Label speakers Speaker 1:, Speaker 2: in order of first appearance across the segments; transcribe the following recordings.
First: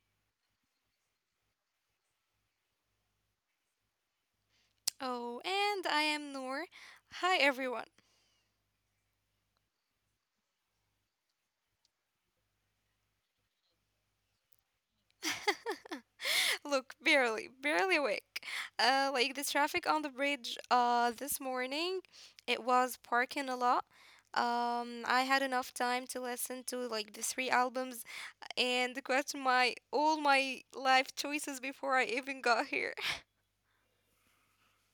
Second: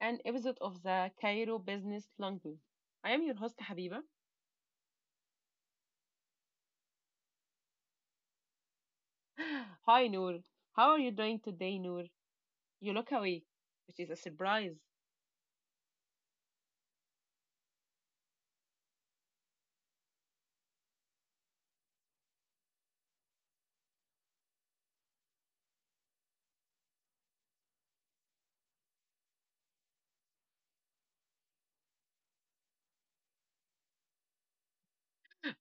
Speaker 1: an episode of the Cairo Business Luncheon. I am your host, Habiba.
Speaker 2: Oh, and I am Noor. Hi, everyone.
Speaker 1: Hi, Noor. How are you doing today, Noor? You look awake, which is a surprise.
Speaker 2: Look, barely awake. Like the traffic on the bridge this morning, it was parking a lot. I had enough time to listen to like the three albums and question my all my life choices before I even got here.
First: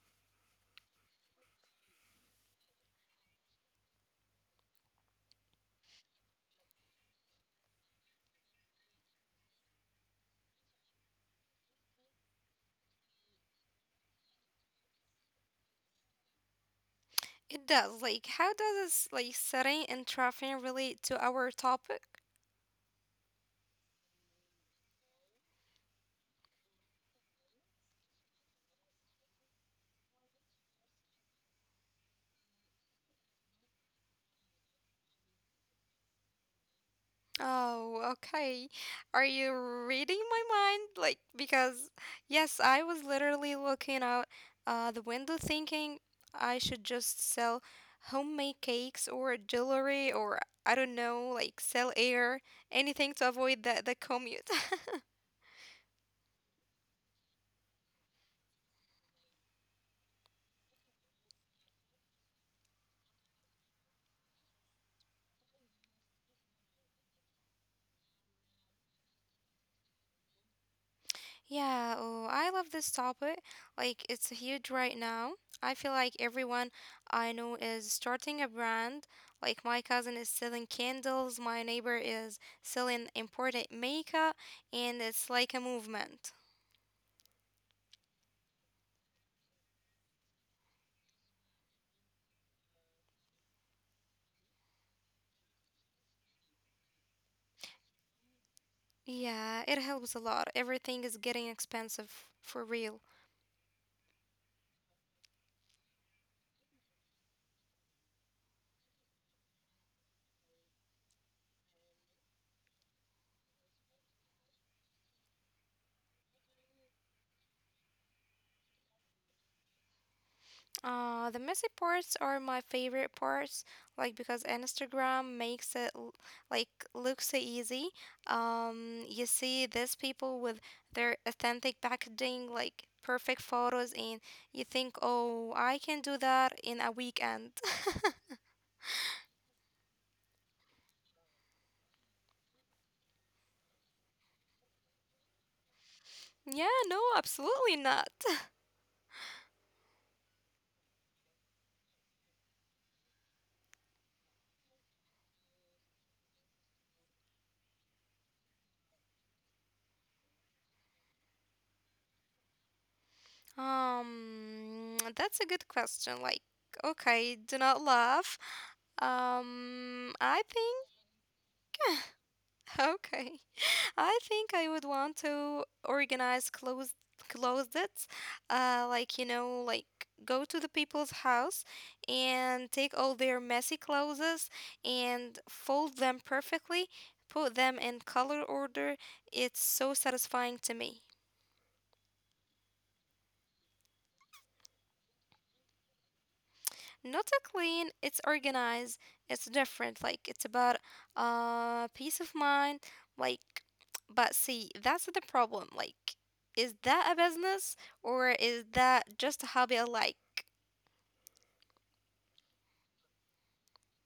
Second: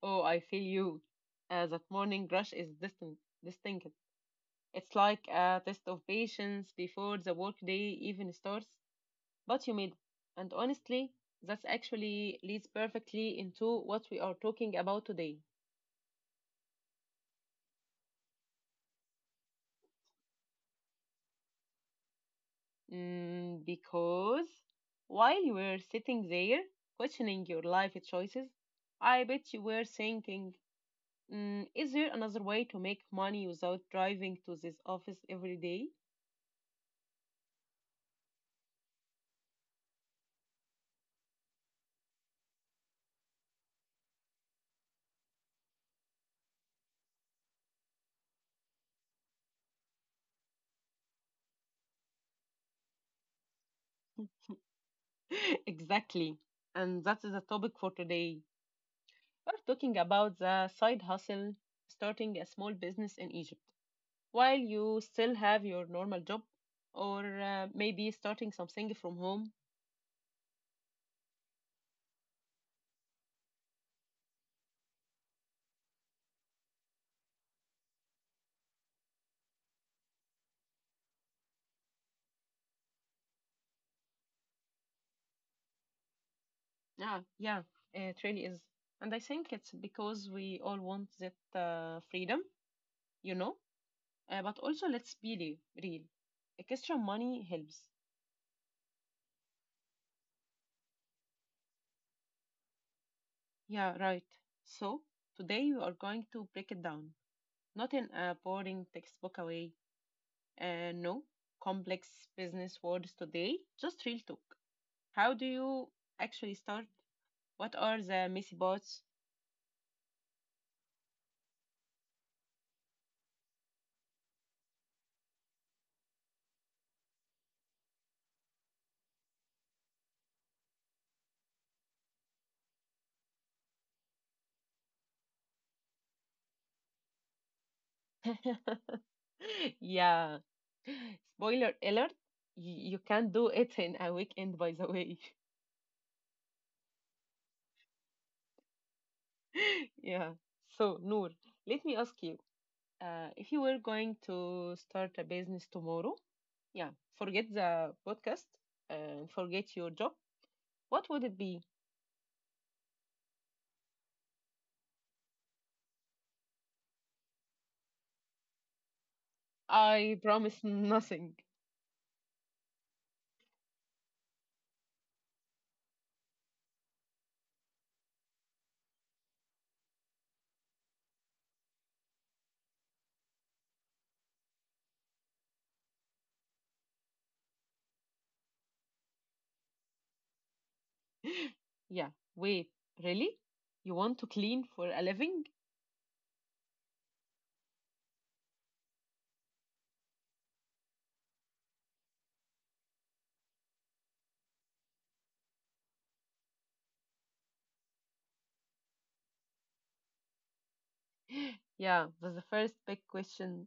Speaker 1: Oh, I feel you. That morning rush is distinct. It's like a test of patience before the workday even starts, but you made it. And honestly, that actually leads perfectly into what we are talking about today.
Speaker 2: It does. Like, how does this like setting and traffic relate to our topic?
Speaker 1: Because while you were sitting there questioning your life choices, I bet you were thinking, is there another way to make money without driving to this office every day?
Speaker 2: Oh, okay. Are you reading my mind? Like, because, yes, I was literally looking out the window thinking I should just sell homemade cakes or jewelry or I don't know, like sell air, anything to avoid the commute.
Speaker 1: Exactly. And that is the topic for today. We're talking about the side hustle, starting a small business in Egypt while you still have your normal job, or maybe starting something from home.
Speaker 2: Yeah, oh, I love this topic. Like, it's huge right now. I feel like everyone I know is starting a brand. Like, my cousin is selling candles, my neighbor is selling imported makeup, and it's like a movement.
Speaker 1: Yeah, it really is. And I think it's because we all want that freedom, you know? But also, real. Extra money helps.
Speaker 2: Yeah, it helps a lot. Everything is getting expensive for real.
Speaker 1: Yeah, right. So, today we are going to break it down. Not in a boring textbook way. No complex business words today. Just real talk. How do you actually start? What are the messy bots?
Speaker 2: The messy parts are my favorite parts, like because Instagram makes like look so easy. You see these people with their authentic packaging, like perfect photos, and you think, oh, I can do that in a weekend.
Speaker 1: Yeah. Spoiler alert, you can't do it in a weekend, by the way.
Speaker 2: Yeah, no, absolutely not.
Speaker 1: Yeah. So, Noor, let me ask you, if you were going to start a business tomorrow, yeah, forget the podcast and forget your job, what would it be?
Speaker 2: That's a good question. Like, okay, do not laugh. I
Speaker 1: I
Speaker 2: think.
Speaker 1: promise nothing.
Speaker 2: Okay. I think I would want to organize clothes closets. Like you know, like go to the people's house and take all their messy clothes and fold them perfectly, put them in color order. It's so satisfying to me.
Speaker 1: Yeah. Wait, really? You want to clean for a living?
Speaker 2: Not a clean, it's organized, it's different. Like it's about peace of mind. Like but see, that's the problem. Like is that a business or is that just a hobby I like?
Speaker 1: Yeah, that's the first big question.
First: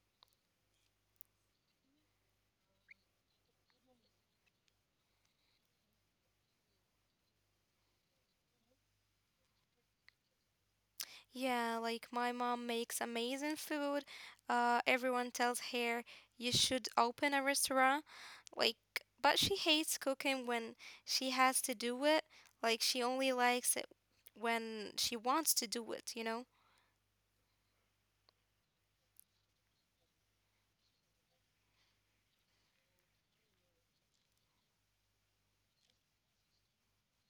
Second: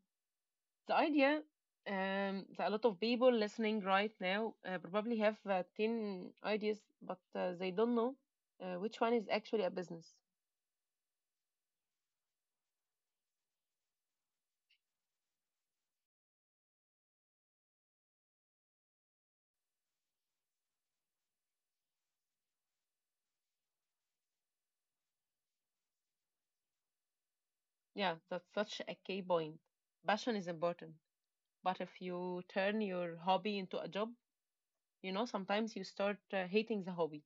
Speaker 1: The idea, that a lot of people listening right now probably have 10 ideas, but they don't know which one is actually a business.
Speaker 2: Yeah, like my mom makes amazing food. Everyone tells her you should open a restaurant. Like but she hates cooking when she has to do it. Like she only likes it when she wants to do it, you know?
Speaker 1: Yeah, that's such a key point. Passion is important, but if you turn your hobby into a job, you know, sometimes you start hating the hobby.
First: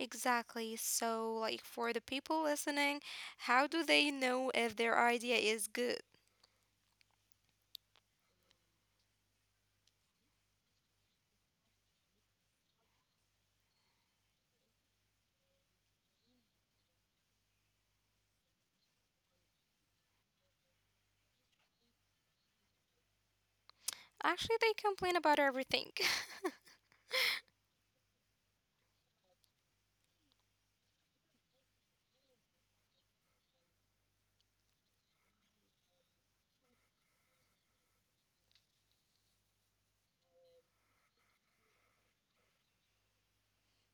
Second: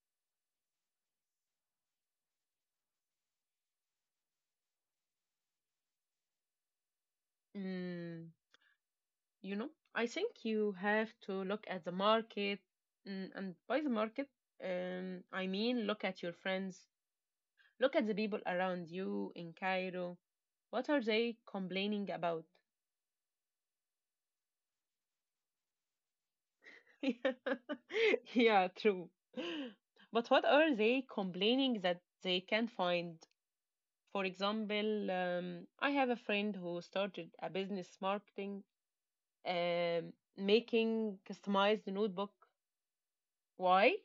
Speaker 2: Exactly. So, like for the people listening, how do they know if their idea is good?
Speaker 1: Mm, you know, I think you have to look at the market, and by the market, I mean look at your friends. Look at the people around you in Cairo. What are they complaining about?
Speaker 2: Actually, they complain about everything.
Speaker 1: Yeah, true. But what are they complaining that they can't find? For example, I have a friend who started a business marketing, making customized notebook. Why?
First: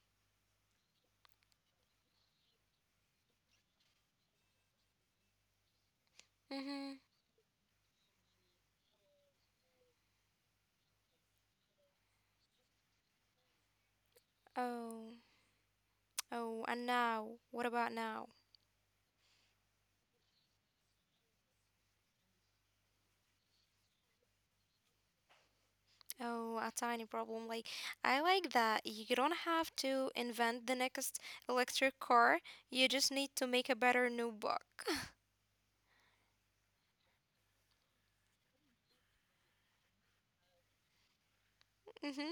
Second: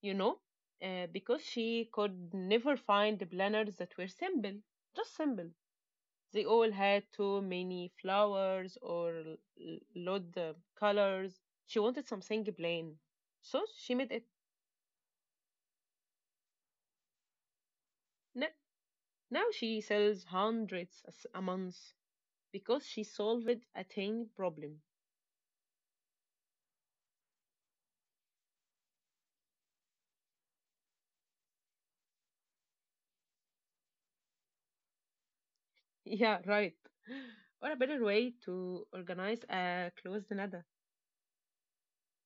Speaker 1: You know, because she could never find the planners that were simple, just simple. They all
Speaker 2: Mm-hmm.
Speaker 1: had too many flowers or loud colors. She wanted something plain, so she made it.
Speaker 2: Oh, oh, and now, what about now?
Speaker 1: N- Now she sells hundreds a month because she solved a tiny problem.
Speaker 2: Oh, a tiny problem. Like, I like that you don't have to invent the next electric car, you just need to make a better new book.
Speaker 1: Yeah, right. Or a better way to organize a closed nada.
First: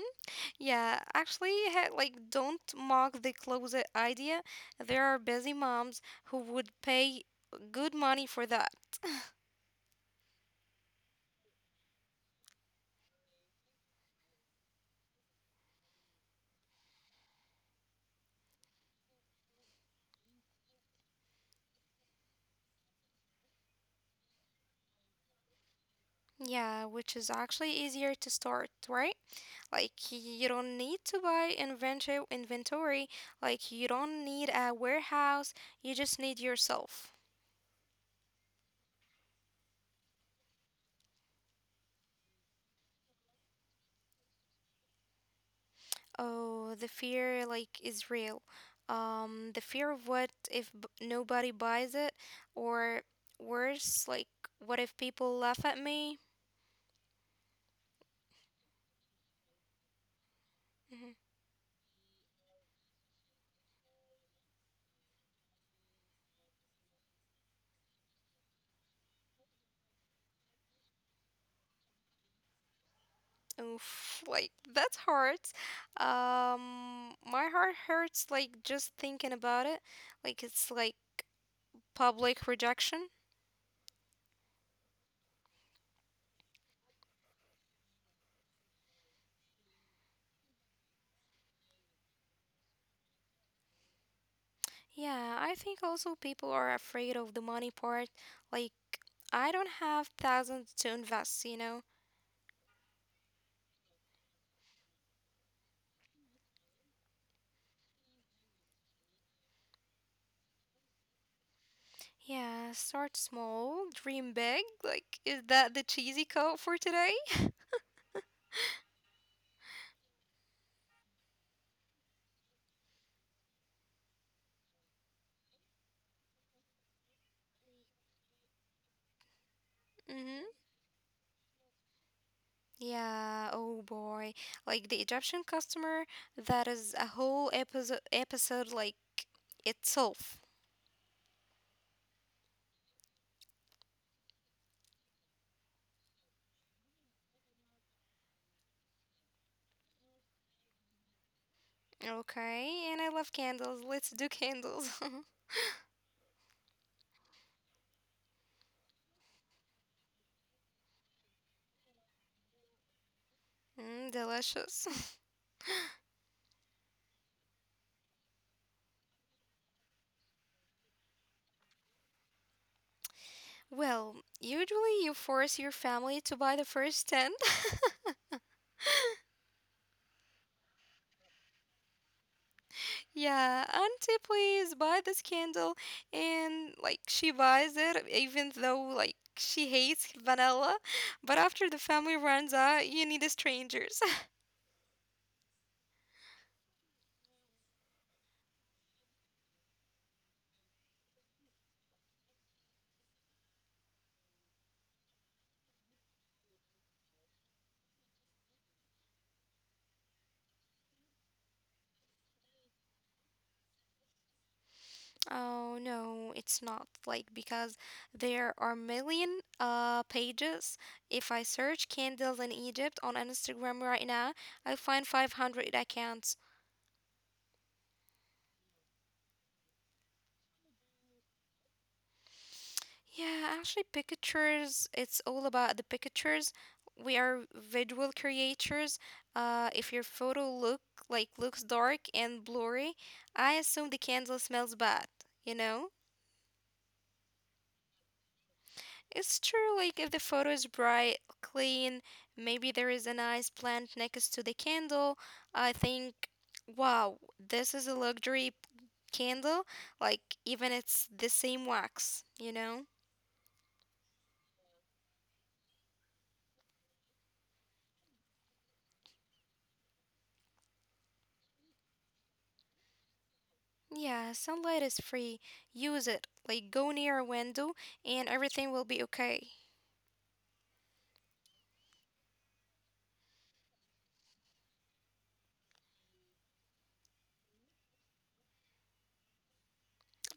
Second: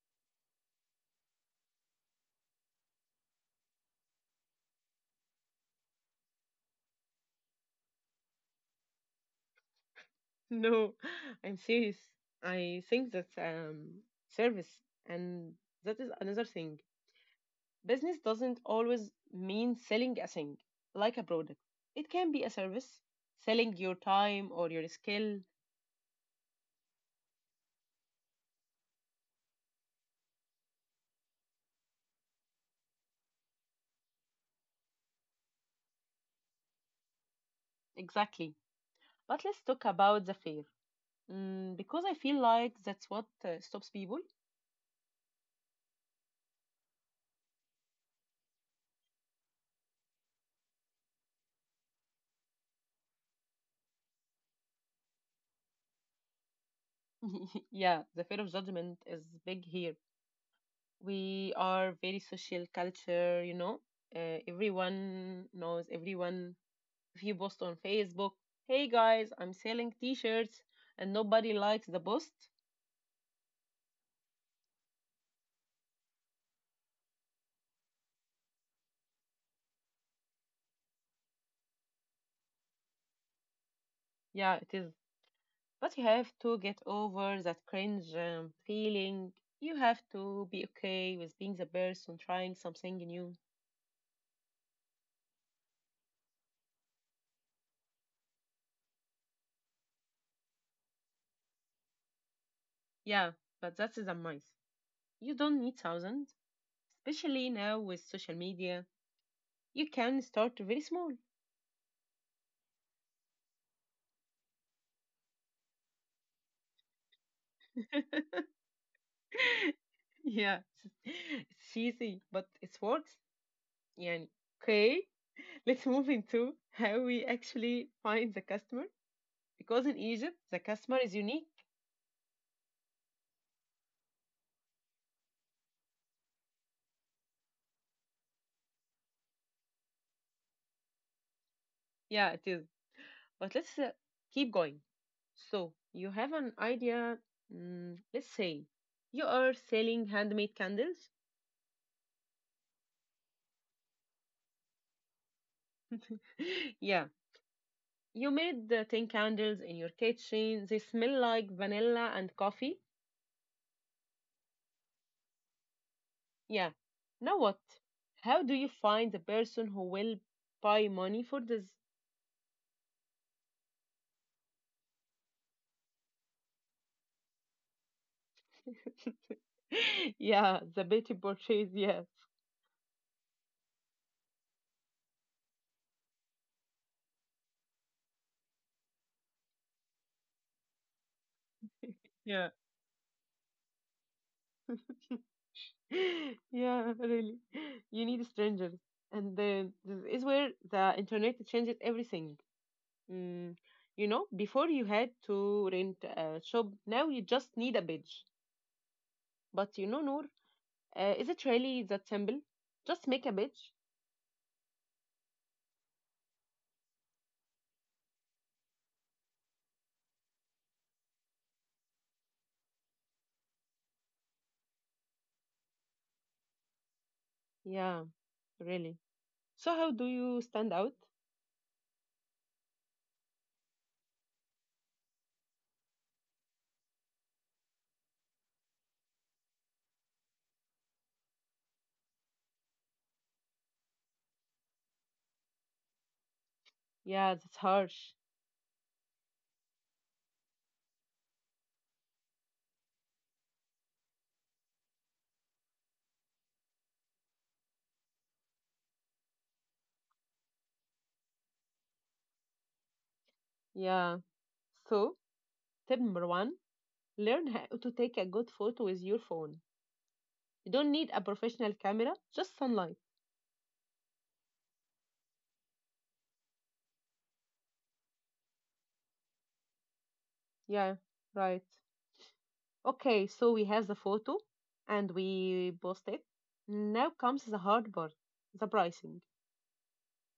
Speaker 2: Yeah, actually, like, don't mock the closet idea. There are busy moms who would pay good money for that.
Speaker 1: No, I'm serious. I think that's service, and that is another thing. Business doesn't always mean selling a thing like a product. It can be a service, selling your time or your skill.
Speaker 2: Yeah, which is actually easier to start, right? Like, you don't need to buy inventory. Like, you don't need a warehouse. You just need yourself.
Speaker 1: Exactly. But let's talk about the fear. Because I feel like that's what stops people.
Speaker 2: Oh, the fear, like, is real. The fear of what if nobody buys it, or worse, like, what if people laugh at me?
Speaker 1: Yeah, the fear of judgment is big here.
Speaker 2: Mhm.
Speaker 1: We are very social culture, you know. Everyone knows everyone. If you post on Facebook, hey guys, I'm selling t shirts, and nobody likes the post,
Speaker 2: Oof, like that hurts. My heart hurts like just thinking about it. Like it's like public rejection.
Speaker 1: yeah, it is. But you have to get over that cringe feeling. You have to be okay with being the person trying something new.
Speaker 2: Yeah, I think also people are afraid of the money part. Like I don't have thousands to invest, you know.
Speaker 1: Yeah, but that is the myth. You don't need thousands, especially now with social media. You can start very small.
Speaker 2: Yeah, start small, dream big. Like is that the cheesy code for today?
Speaker 1: Yeah, it's easy, but it works. Yeah. Okay, let's move into how we actually find the customer. Because in Egypt,
Speaker 2: Mm-hmm.
Speaker 1: the customer is unique.
Speaker 2: Yeah, oh boy. Like the Egyptian customer, that is a whole episode like itself.
Speaker 1: Yeah, it is. But let's keep going. So you have an idea. Let's say you are selling handmade candles.
Speaker 2: Okay, and I love candles. Let's do candles.
Speaker 1: Yeah, you made the ten candles in your kitchen. They smell like vanilla and coffee.
Speaker 2: Mm, delicious.
Speaker 1: Yeah. Now what? How do you find the person who will buy money for this?
Speaker 2: Well, usually you force your family to buy the first 10.
Speaker 1: Yeah, the petty purchase. Yeah.
Speaker 2: Yeah, auntie, please buy this candle. And like she buys it, even though like she hates vanilla. But after the family
Speaker 1: Yeah.
Speaker 2: runs out, you need strangers.
Speaker 1: Yeah, really. You need strangers. And then this is where the internet changes everything. Mm, you know, before you had to rent a shop, now you just need a badge. But you know, Noor, is it really that simple? Just make a badge?
Speaker 2: Oh no, it's not like because there are million pages. If I search candles in Egypt on Instagram right now, I find 500 accounts.
Speaker 1: Yeah, really. So, how do you stand out?
Speaker 2: Yeah, actually pictures, it's all about the pictures. We are visual creators. If your photo look like looks dark and blurry, I assume the candle smells bad, you know?
Speaker 1: Yeah, that's harsh.
Speaker 2: It's true, like if the photo is bright, clean, maybe there is a nice plant next to the candle. I think, wow, this is a candle. Like, even it's the same wax, you know?
Speaker 1: Yeah. So, tip number one, learn how to take a good photo with your phone. You don't need a professional camera, just sunlight.
Speaker 2: Yeah, sunlight is free. Use it. Like, go near a window and everything will be okay.
Speaker 1: Yeah, right. Okay, so we have the photo and we post it. Now comes the hard part, the pricing.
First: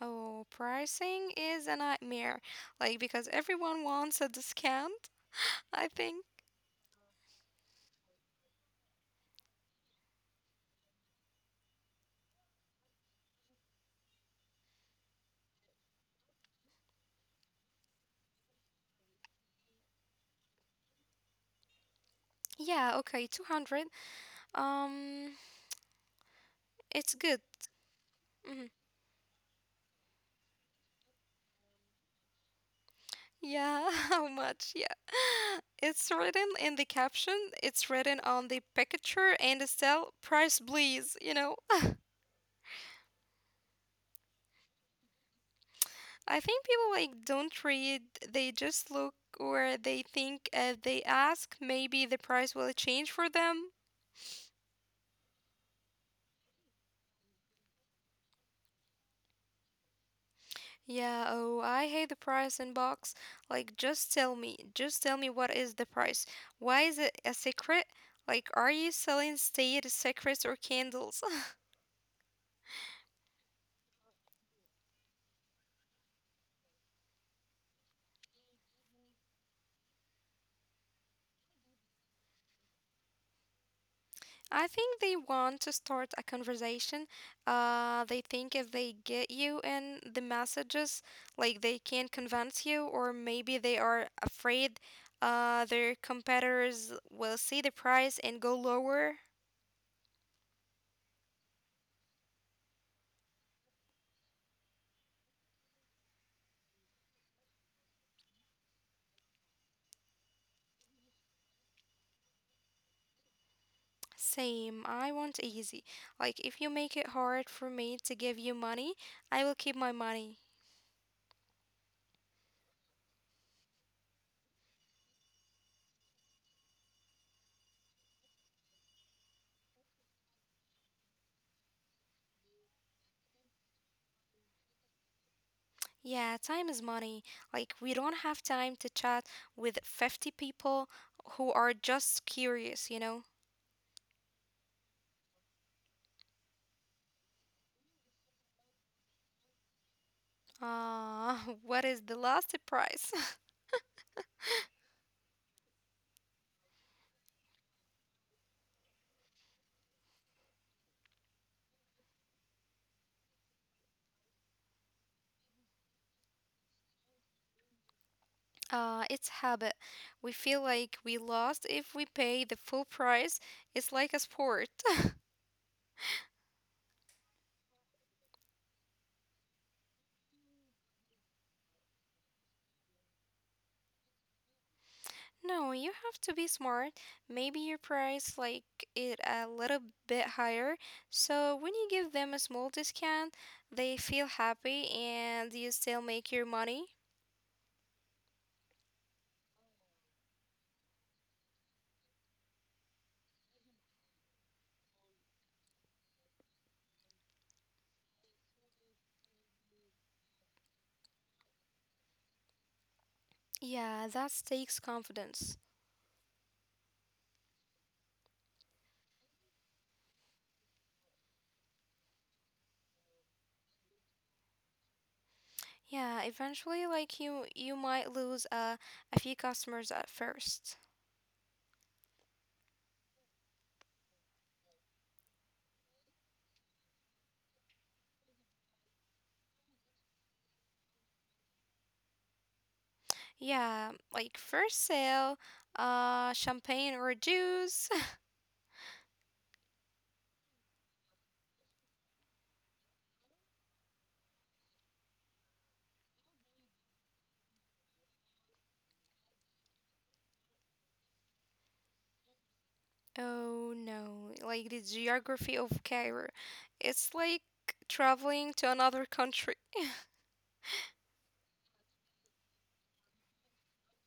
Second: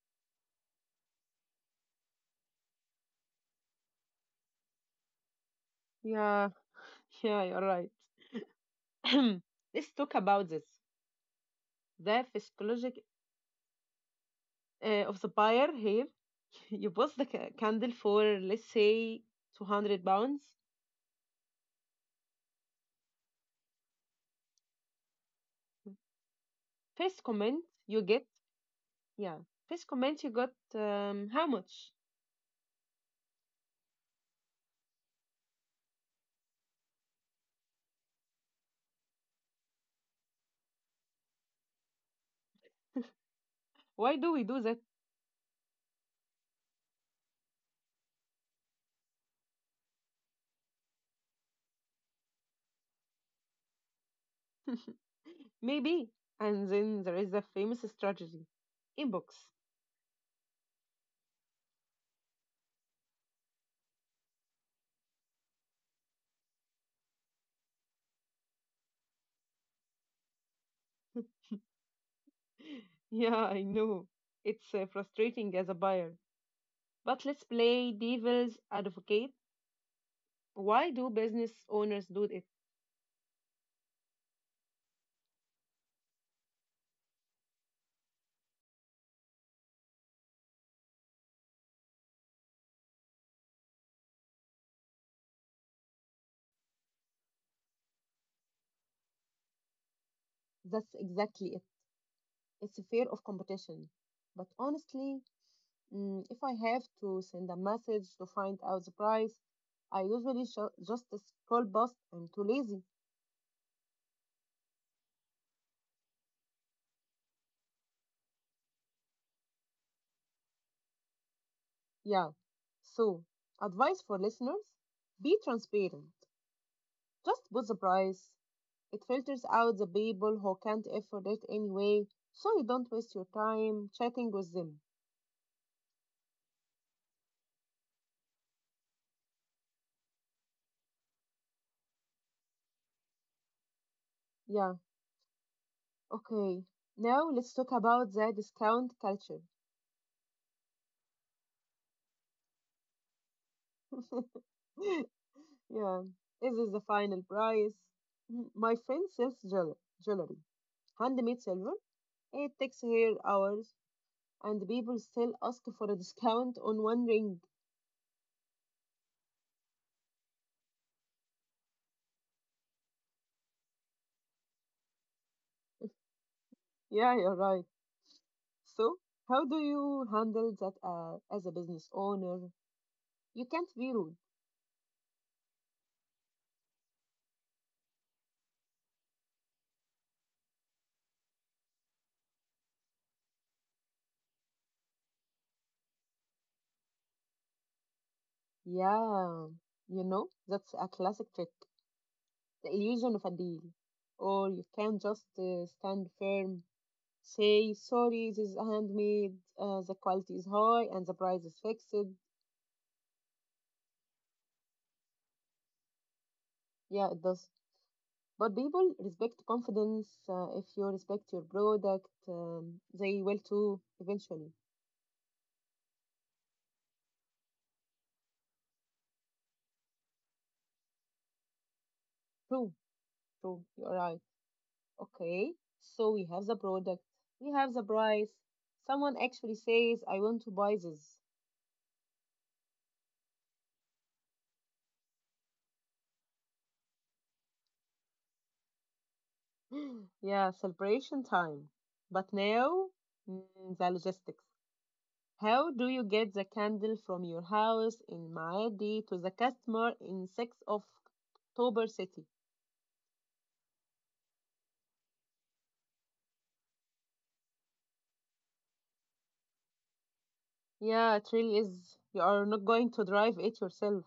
Speaker 2: Oh, pricing is a nightmare. Like, because everyone wants a discount, I think.
Speaker 1: Yeah. Yeah, you're right. Let's talk about this. The physiology of the buyer here. You post the candle for, let's say, 200 pounds.
Speaker 2: Yeah, okay, 200. Um, it's
Speaker 1: First
Speaker 2: good.
Speaker 1: comment you get,
Speaker 2: Mm-hmm.
Speaker 1: yeah, first comment you got, how much?
Speaker 2: Yeah, how much? Yeah. It's written in the caption, it's written on the picture and it's still price please, you know.
Speaker 1: Why do we do that?
Speaker 2: I think people like don't read, they just look or they think they ask maybe the price will change for them.
Speaker 1: Maybe. And then there is the famous strategy inbox.
Speaker 2: Yeah, oh, I hate the price in box. Like just tell me what is the price? Why is it a secret? Like are you selling state secrets or candles?
Speaker 1: Yeah, I know. It's frustrating as a buyer. But let's play devil's advocate. Why do business owners do it?
Speaker 2: I think they want to start a conversation. They think if they get you in the messages, like they can't convince you, or maybe they are afraid their competitors will see the price and go lower.
Speaker 1: That's exactly it. It's a fear of competition. But honestly, if I have to send a message to find out the price, I usually just scroll past. I'm too lazy.
Speaker 2: Same, I want easy. Like, if you make it hard for me to give you money, I will keep my money.
Speaker 1: Yeah. So, advice for listeners, be transparent. Just put the price. It filters out the people who can't afford it anyway, so you don't waste your time chatting with them.
Speaker 2: Yeah, time is money. Like, we don't have time to chat with 50 people who are just curious, you know?
Speaker 1: Yeah, okay. Now let's talk about the discount culture.
Speaker 2: Uh, what is the last price?
Speaker 1: Yeah, this is the final price. My friend sells jewelry, handmade silver. It takes her hours, and people still ask for a discount on one ring.
Speaker 2: It's habit. We feel like we lost if we pay the full price. It's like a sport.
Speaker 1: Yeah, you're right. So, how do you handle that as a business owner? You can't be rude.
Speaker 2: No, you have to be smart. Maybe your price like it a little bit higher. So when you give them a small discount, they feel happy and you still make your money.
Speaker 1: Yeah, you know, that's a classic trick. The illusion of a deal. Or you can just stand firm, say, sorry, this is handmade, the quality is high, and the price is fixed.
Speaker 2: Yeah, that takes confidence.
Speaker 1: Yeah, it does. But people respect confidence. If you respect your product, they will too, eventually.
Speaker 2: Yeah, eventually like you might lose a few customers at first.
Speaker 1: True, true, you're right. Okay, so we have the product, we have the price. Someone actually says, I want to buy this.
Speaker 2: Yeah, like first sale, champagne or juice.
Speaker 1: Yeah, celebration time. But now, mm, the logistics. How do you get the candle from your house in Maadi to the customer in 6th of October city?
Speaker 2: Oh no, like the geography of Cairo. It's like traveling to another country.
Speaker 1: Yeah, it really is. You are not going to drive it yourself.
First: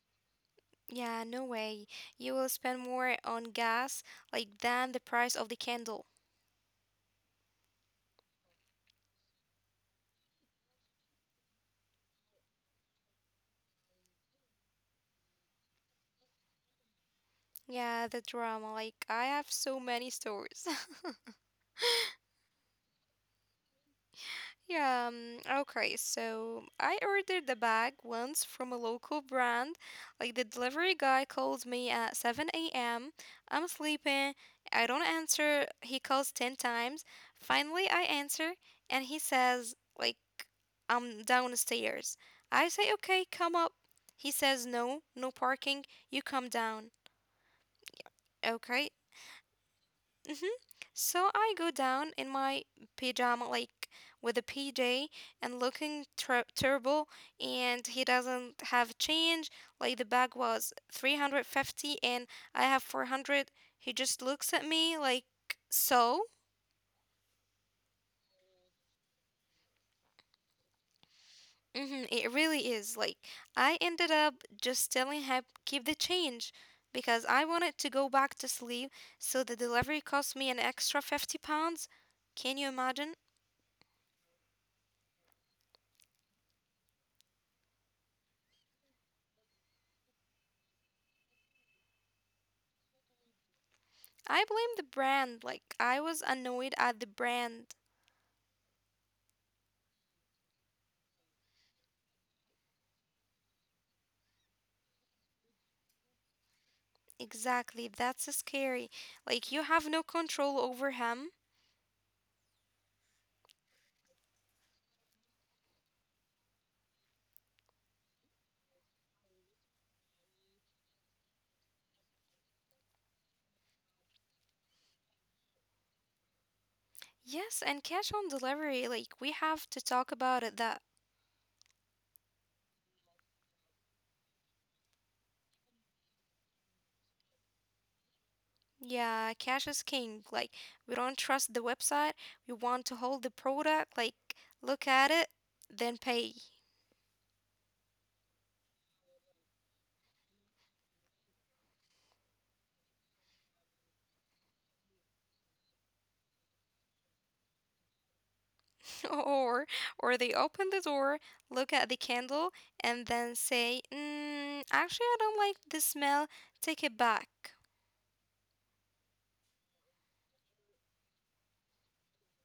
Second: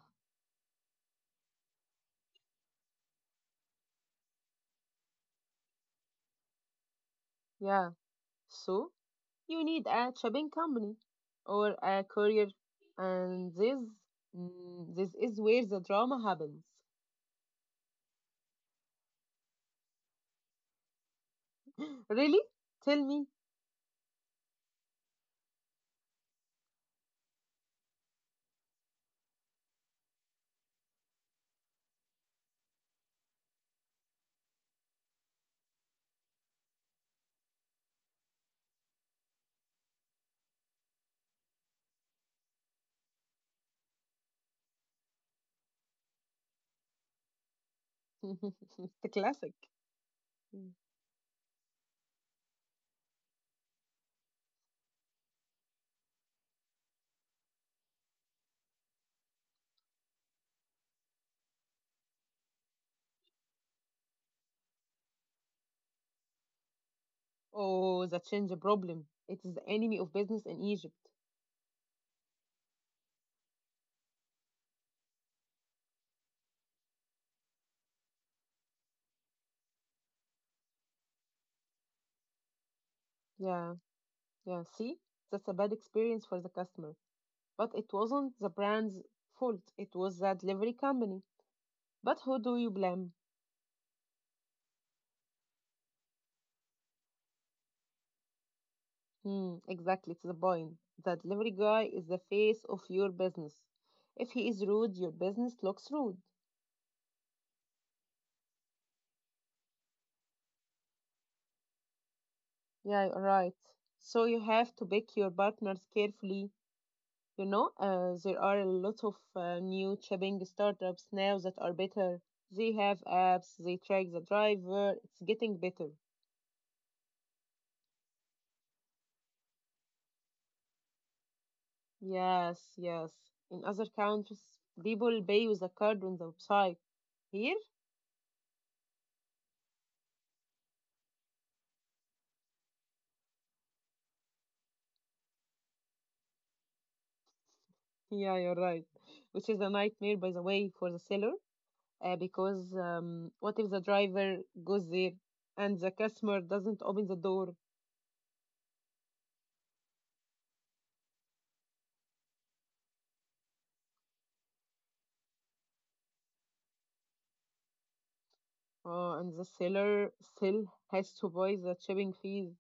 Speaker 2: Yeah, no way. You will spend more on gas like than the price of the candle.
Speaker 1: Yeah. So, you need a shipping company or a courier. And this, this is where the drama happens.
Speaker 2: Yeah, the drama. Like I have so many stories.
Speaker 1: Really? Tell me.
Speaker 2: Yeah, okay. So I ordered the bag once from a local brand. Like the delivery guy calls me at 7 a.m. I'm sleeping. I don't answer. He calls 10 times. Finally, I answer and he says, like, I'm downstairs. I say, okay, come up. He says, no, no parking. You come down.
Speaker 1: It's the
Speaker 2: Okay.
Speaker 1: classic.
Speaker 2: Mm-hmm. So I go down in my pajama, like with a PJ, and looking terrible. And he doesn't have change. Like the bag was 350 and I have 400. He just looks at me like, so?
Speaker 1: Oh, that change the problem. It is the enemy of business in Egypt.
Speaker 2: Mm-hmm. It really is. Like, I ended up just telling him, keep the change because I wanted to go back to sleep. So the delivery cost me an extra 50 pounds. Can you imagine?
Speaker 1: Yeah, yeah. See, that's a bad experience for the customer. But it wasn't the brand's fault. It was the delivery company. But who do you blame?
Speaker 2: I blame the brand. Like, I was annoyed at the brand.
Speaker 1: Hmm, exactly. It's the point. The delivery guy is the face of your business. If he is rude, your business looks rude.
Speaker 2: Exactly. That's scary. Like, you have no control over him.
Speaker 1: Yeah, you're right. So you have to pick your partners carefully. You know, there are a lot of new shipping startups now that are better. They have apps, they track the driver. It's getting better.
Speaker 2: Yes, and cash on delivery. Like, we have to talk about it that,
Speaker 1: Yes, yes. In other countries, people pay with a card on the website. Here,
Speaker 2: yeah, cash is king. Like, we don't trust the website. We want to hold the product, like, look at it, then pay.
Speaker 1: yeah, you're right. Which is a nightmare, by the way, for the seller, because what if the driver goes there and the customer doesn't open the door,
Speaker 2: or, or they open the door, look at the candle, and then say, mm, actually, I don't like the smell. Take it back.
Speaker 1: and the seller still has to pay the shipping fees?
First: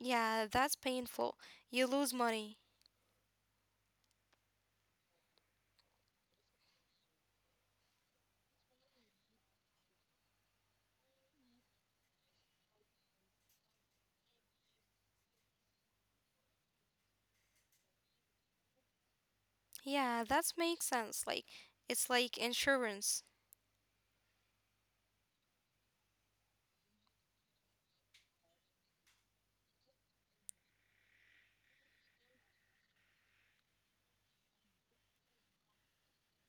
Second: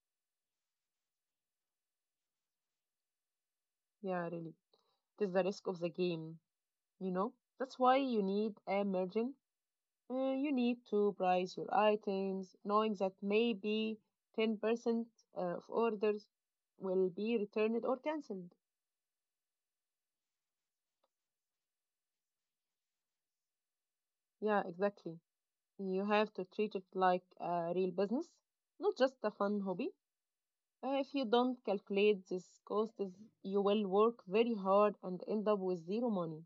Speaker 2: Yeah, that's painful. You lose money.
Speaker 1: Yeah, really. It is the risk of the game, you know? That's why you need a margin. You need to price your items, knowing that maybe 10% of orders will be returned or cancelled.
Speaker 2: Yeah, that makes sense. Like, it's like insurance.
Speaker 1: Yeah, exactly. You have to treat it like a real business, not just a fun hobby. If you don't calculate this cost, you will work very hard and end up with zero money.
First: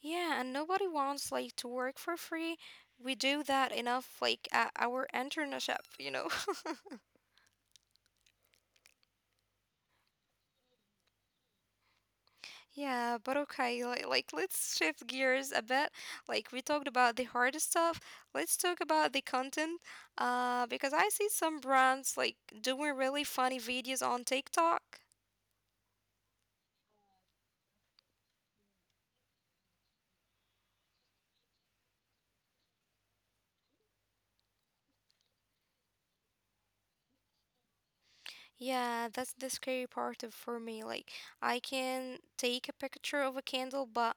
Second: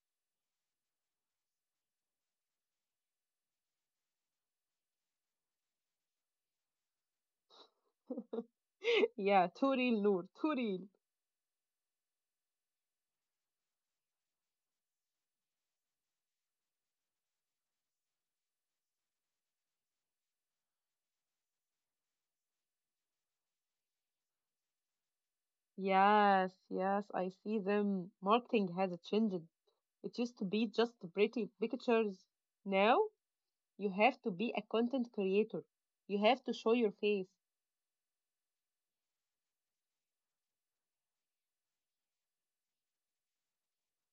Speaker 2: Yeah, and nobody wants like to work for free. We do that enough like at our internship, you know.
Speaker 1: Yeah, too real, Noor, too real.
Speaker 2: Yeah, but okay, like let's shift gears a bit. Like we talked about the hard stuff, let's talk about the content. Because I see some brands like doing really funny videos on TikTok.
Speaker 1: Yes, yes, I see them. Marketing has changed. It used to be just pretty pictures. Now you have to be a content creator. You have to show your face.
Speaker 2: Yeah, that's the scary part of for me. Like, I can take a picture of a candle, but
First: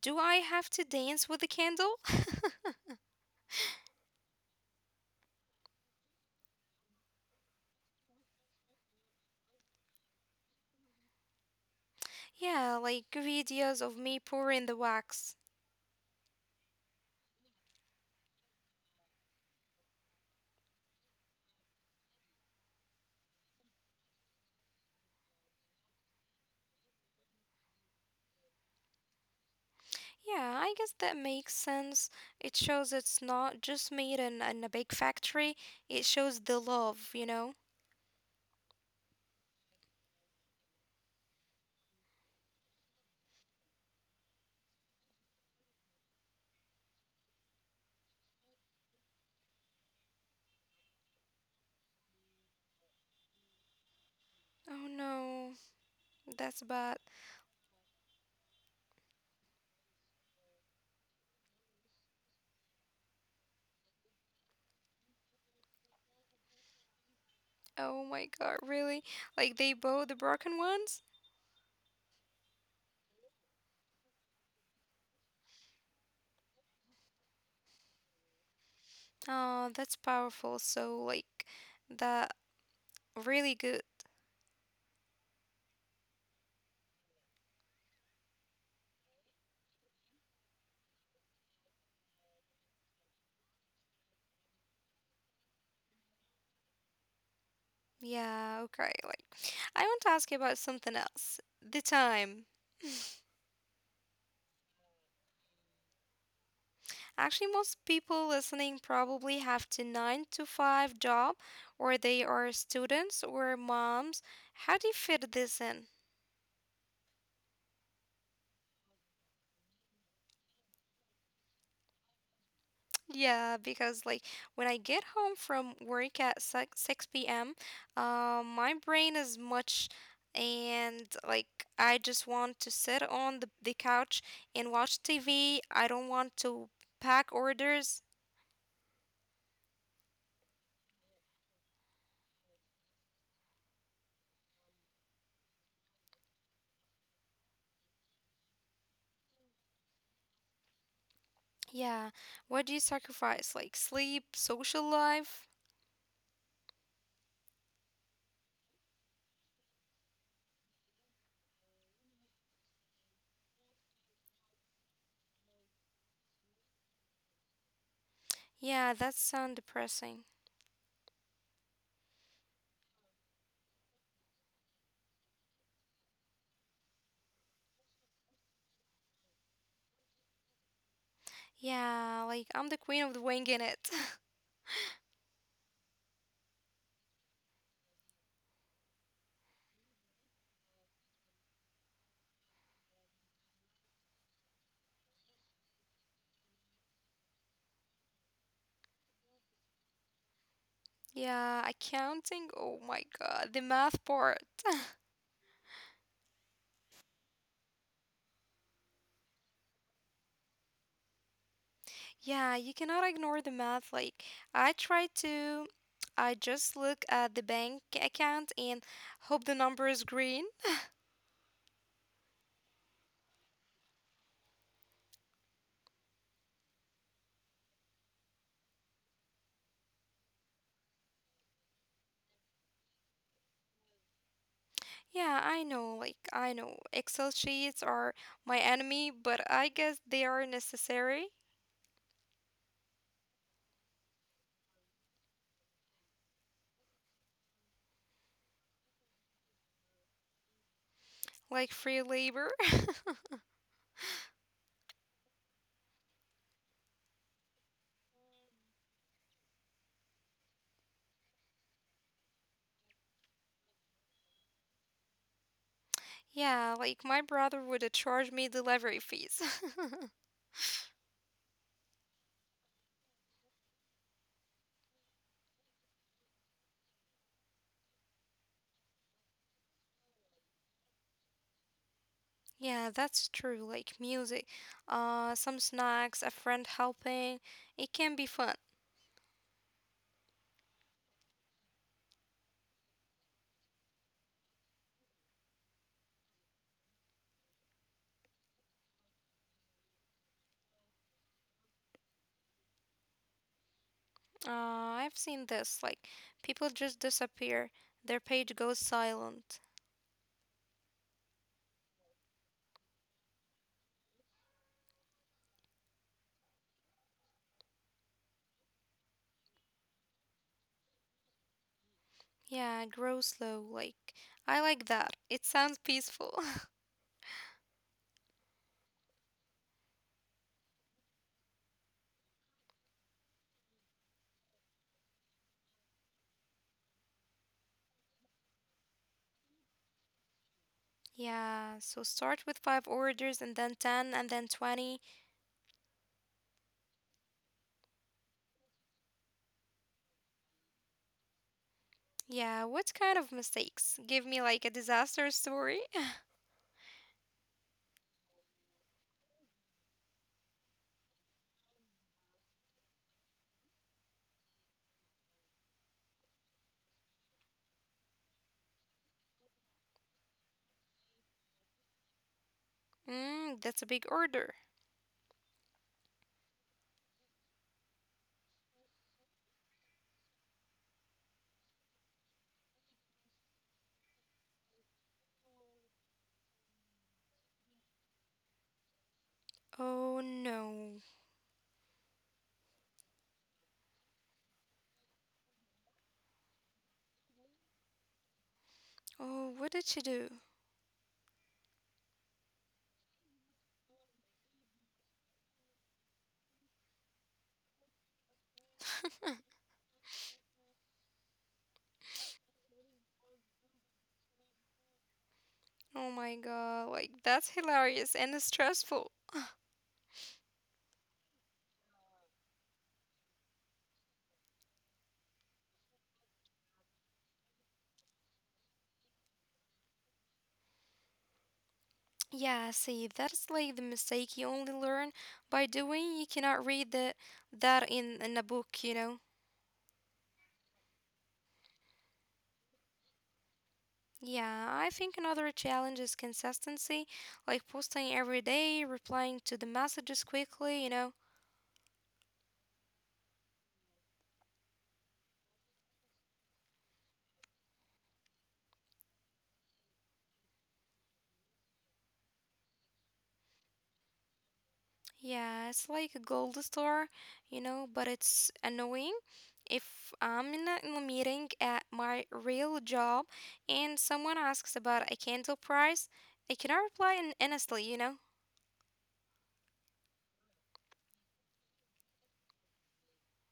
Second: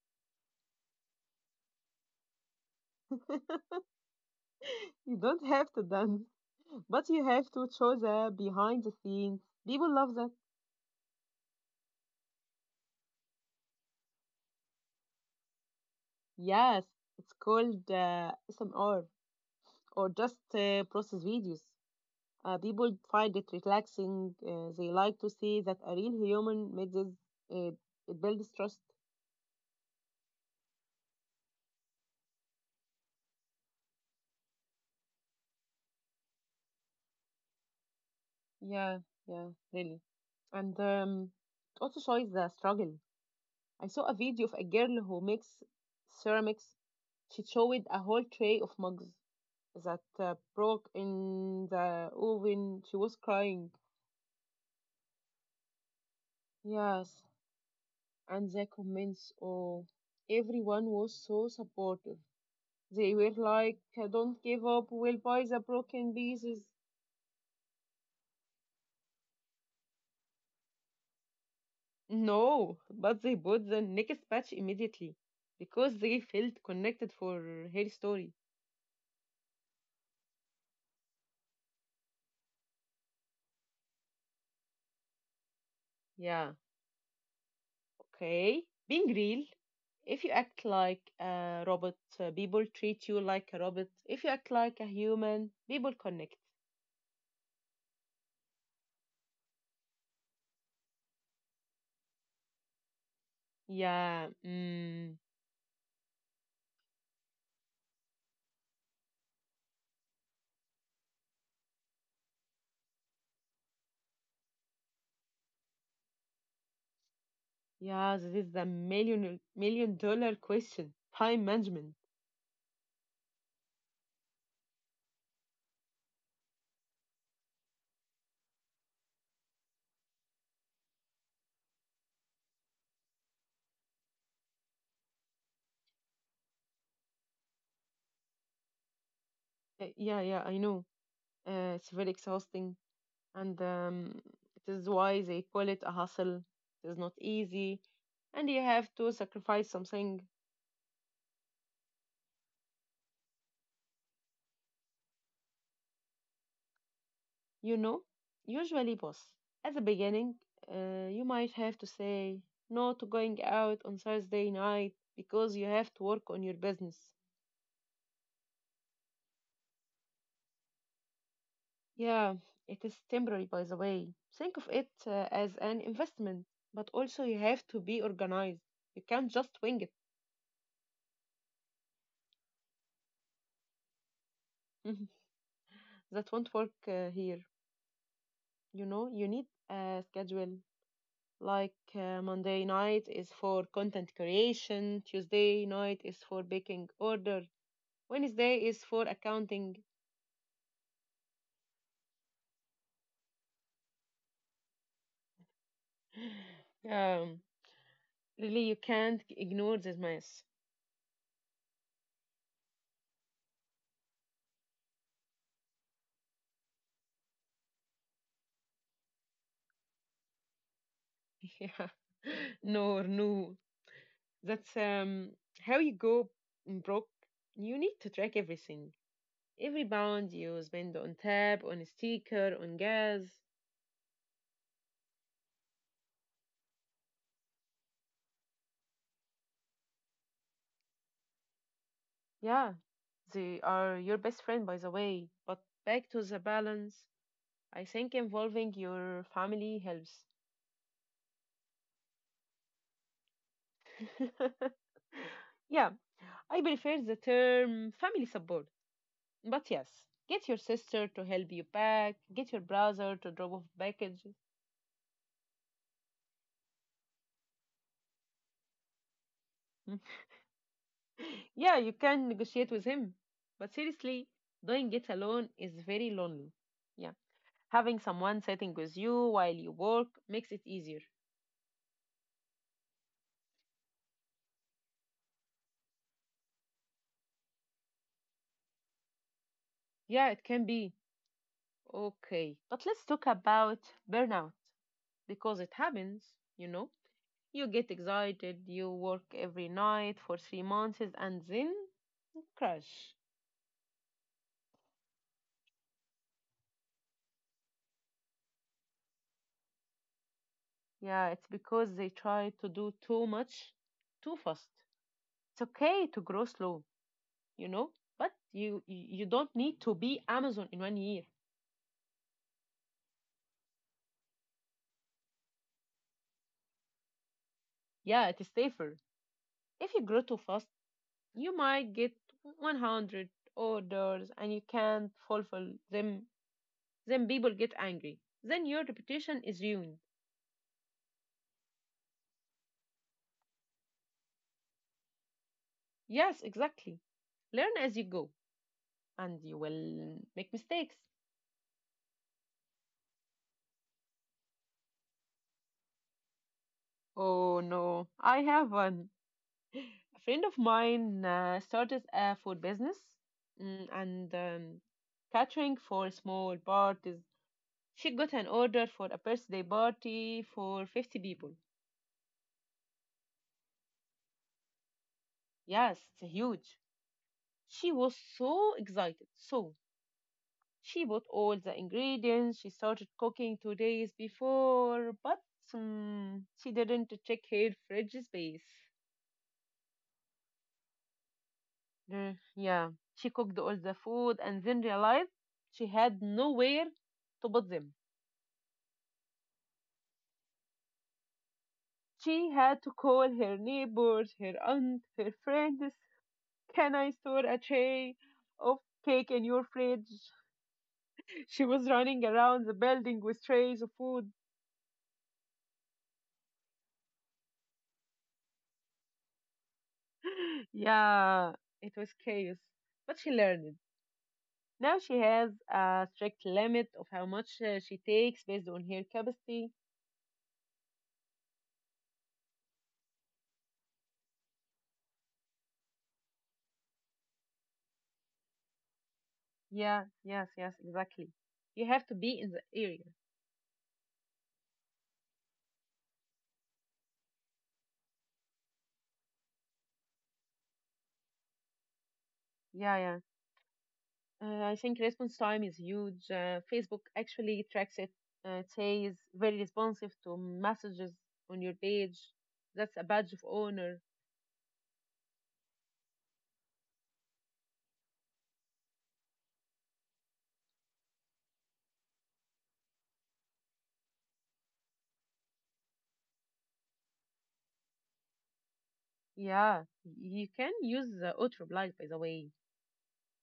Speaker 2: do I have to dance with the candle?
Speaker 1: You don't have to dance, but you have to show the behind the scenes. People love that.
Speaker 2: Yeah, like videos of me pouring the wax.
Speaker 1: Yes, it's called SMR or just process videos. People find it relaxing. They like to see that a real human made this. Uh, it builds trust.
Speaker 2: Yeah, I guess that makes sense. It shows it's not just made in a big factory, it shows the love, you know?
Speaker 1: Yeah, yeah, really. And it also shows the struggle. I saw a video of a girl who makes ceramics. She showed a whole tray of mugs that broke in the oven. She was crying.
Speaker 2: Oh no, that's bad.
Speaker 1: Yes, and the comments, oh, everyone was so supportive. They were like, don't give up, we'll buy the broken pieces.
Speaker 2: Oh my god, really? Like, they bow the broken ones?
Speaker 1: No, but they bought the next batch immediately because they felt connected for her story.
Speaker 2: Oh, that's powerful. So, like, that really good.
Speaker 1: Yeah, okay. Being real, if you act like a robot, people treat you like a robot. If you act like a human, people connect.
Speaker 2: Yeah, okay. Like, I want to ask you about something else. The time.
Speaker 1: Yeah, mm,
Speaker 2: Actually, most people listening probably have the 9 to 5 job or they are students or moms. How do you fit this in?
Speaker 1: yeah, this is the million dollar question. Time management.
Speaker 2: Yeah, because like when I get home from work at 6 p.m., my brain is much and like I just want to sit on the couch and watch TV. I don't want to pack orders.
Speaker 1: Yeah, yeah, I know. It's very exhausting, and it is why they call it a hustle. It is not easy, and you have to sacrifice something.
Speaker 2: Yeah. What do you sacrifice? Like sleep, social life?
Speaker 1: You know, usually, boss, at the beginning, you might have to say no to going out on Thursday night because you have to work on your business.
Speaker 2: Yeah, that sounds depressing.
Speaker 1: Yeah, it is temporary, by the way. Think of it as an investment, but also you have to be organized. You can't just wing it.
Speaker 2: Yeah, like I'm the queen of the wing in it.
Speaker 1: That won't work here. You know, you need a schedule. Like Monday night is for content creation, Tuesday night is for baking order, Wednesday is for accounting.
Speaker 2: Yeah, accounting. Oh my god, the math part.
Speaker 1: Um, really, you can't ignore this mess.
Speaker 2: Yeah, you cannot ignore the math. Like I try to I just look at the bank account and hope the number is green.
Speaker 1: Yeah. No, no. That's how you go broke. You need to track everything. Every pound you spend on tab, on sticker, on gas.
Speaker 2: Yeah, I know, like I know Excel sheets are my enemy, but I guess they are necessary,
Speaker 1: Yeah, they are your best friend, by the way. But back to the balance. I think involving your family helps.
Speaker 2: like free labor.
Speaker 1: Yeah, I prefer the term family support. But yes, get your sister to help you pack, get your brother to drop off packages.
Speaker 2: Yeah, like my brother would charge me delivery fees.
Speaker 1: Yeah, you can negotiate with him. But seriously, doing it alone is very lonely. Yeah. Having someone sitting with you while you work makes it easier.
Speaker 2: yeah, that's true. Like music, some snacks, a friend helping. It can be fun.
Speaker 1: Yeah, it can be. Okay. But let's talk about burnout because it happens, you know. You get excited, you work every night for three months, and then crash.
Speaker 2: I've seen this. Like people just disappear. Their page goes silent.
Speaker 1: Yeah, it's because they try to do too much too fast. It's okay to grow slow, you know, but you don't need to be Amazon in one year.
Speaker 2: Yeah, grow slow. I like that. It sounds peaceful.
Speaker 1: Yeah, it is safer. If you grow too fast, you might get 100 orders and you can't fulfill them. Then people get angry. Then your reputation is ruined.
Speaker 2: Yeah, so start with five orders and then ten and then 20.
Speaker 1: Yes, exactly. Learn as you go, and you will make mistakes.
Speaker 2: Yeah, what kind of mistakes? Give me like a disaster story.
Speaker 1: Oh no, I have one. A friend of mine started a food business and catering for small parties. She got an order for a birthday party for 50 people.
Speaker 2: Mm, that's a big order.
Speaker 1: Yes, it's huge. She was so excited. So she bought all the ingredients. She started cooking two days before, but she didn't check her fridge space.
Speaker 2: Oh no.
Speaker 1: Yeah, she cooked all the food and then realized she had nowhere to put them.
Speaker 2: Oh, what did she do?
Speaker 1: She had to call her neighbors, her aunt, her friends. Can I store a tray of cake in your fridge? She was running around the building with trays of food.
Speaker 2: Oh my god, like that's hilarious and stressful.
Speaker 1: Yeah, it was chaos. But she learned. Now she has a strict limit of how much she takes based on her capacity.
Speaker 2: Yeah, see, that's like the mistake you only learn by doing. You cannot read that in a book, you know.
Speaker 1: Yeah, yes, exactly. You have to be in the area.
Speaker 2: Yeah, I think another challenge is consistency, like posting every day, replying to the messages quickly, you know.
Speaker 1: Yeah, yeah. I think response time is huge. Facebook actually tracks it. It says very responsive to messages on your page. That's a badge of honor.
Speaker 2: Yeah, it's like a gold star, you know, but it's annoying if I'm in a meeting at my real job and someone asks about a candle price, I cannot reply in honestly, you know.
Speaker 1: Yeah, you can use the auto reply by the way.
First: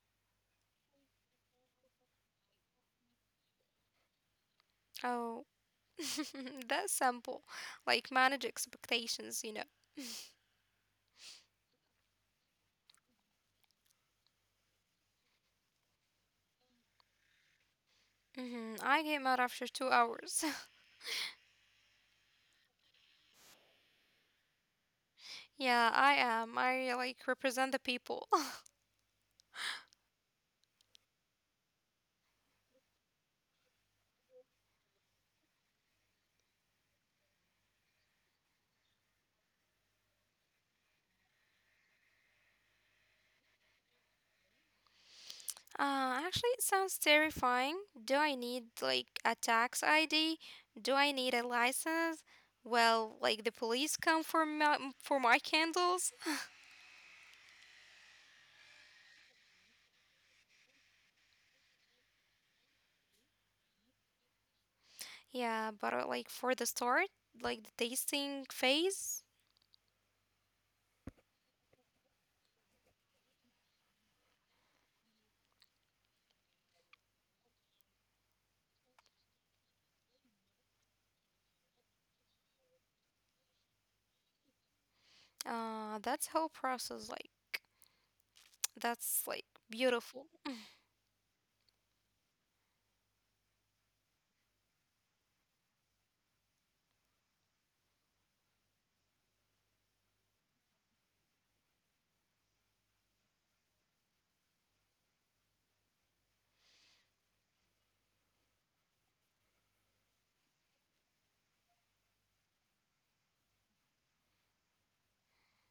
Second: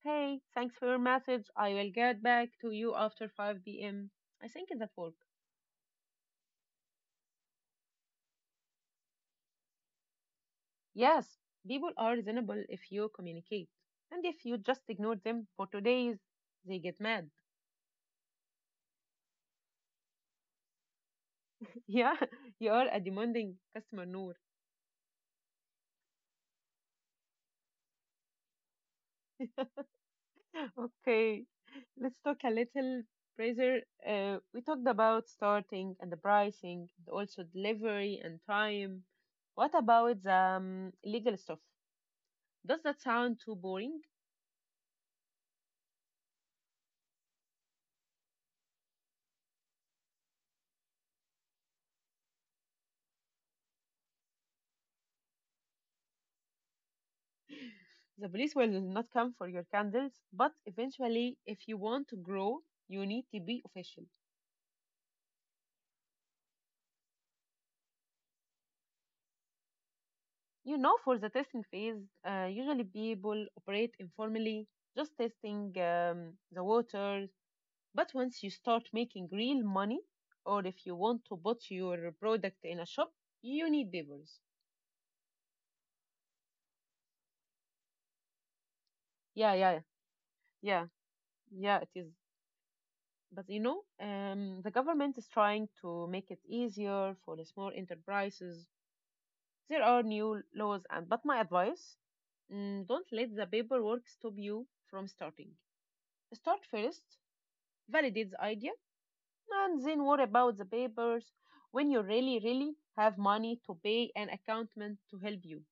Speaker 1: Hey, thanks for your message. I will get back to you after 5 p.m. I think that work.
Speaker 2: Oh, that's simple. Like manage expectations, you know.
Speaker 1: Yes, people are reasonable if you communicate, and if you just ignore them for two days, they get mad.
Speaker 2: Hmm, I came out after 2 hours.
Speaker 1: Yeah, you are a demanding customer, Noor.
Speaker 2: Yeah, I am. I like represent the people.
Speaker 1: Okay, let's talk a little, Fraser. We talked about starting and the pricing, and also delivery and time. What about the legal stuff? Does that sound too boring?
Speaker 2: Actually, it sounds terrifying. Do I need like a tax ID? Do I need a license? Well, like the police come for my candles.
Speaker 1: The police will not come for your candles, but eventually, if you want to grow, you need to be official.
Speaker 2: Yeah, but like for the start, like the tasting phase,
Speaker 1: You know, for the testing phase, usually people operate informally, just testing the water. But once you start making real money, or if you want to put your product in a shop, you need papers.
Speaker 2: that's whole process. Like that's like
Speaker 1: Yeah, yeah,
Speaker 2: beautiful.
Speaker 1: yeah, yeah, it is. But you know, the government is trying to make it easier for the small enterprises. There are new laws, and but my advice, don't let the paperwork stop you from starting. Start first, validate the idea, and then worry about the papers when you really, really have money to pay an accountant to help you.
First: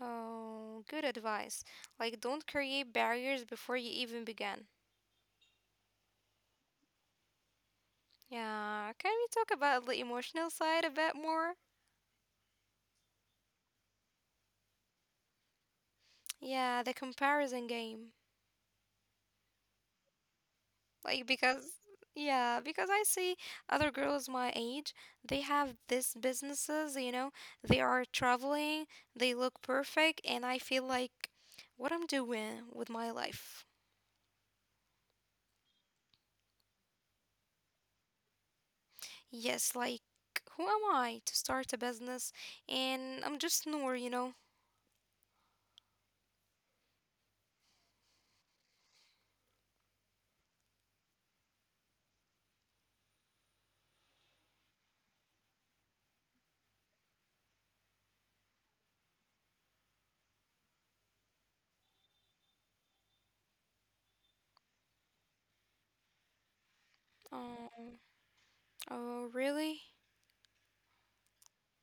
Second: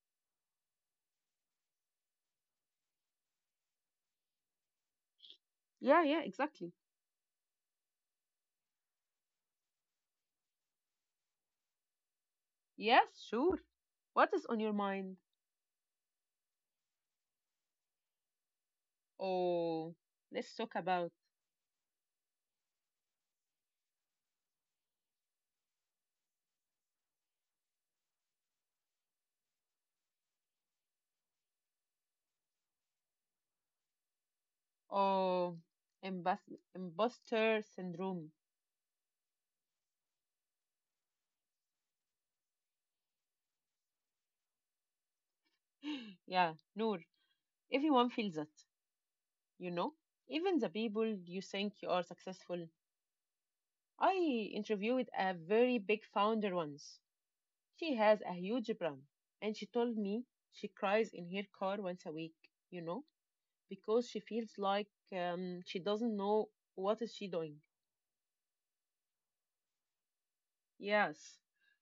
Speaker 2: Oh, good advice. Like don't create barriers before you even begin.
Speaker 1: Yeah, yeah, exactly.
Speaker 2: Yeah, can we talk about the emotional side a bit more?
Speaker 1: Yes, sure. What is on your mind?
Speaker 2: Yeah, the comparison game.
Speaker 1: Oh, let's talk about
Speaker 2: Like because yeah, because I see other girls my age, they have this businesses, you know, they are traveling, they look perfect, and I feel like what I'm doing with my life.
Speaker 1: oh, imposter syndrome.
Speaker 2: Yes, like who am I to start a business, and I'm just Noor, you know?
Speaker 1: Yeah, Noor, everyone feels it, you know? Even the people you think you are successful. I interviewed a very big founder once. She has a huge brand, and she told me she cries in her car once a week, you know, because she feels like she doesn't know what is she doing.
Speaker 2: Oh, oh really?
Speaker 1: Yes.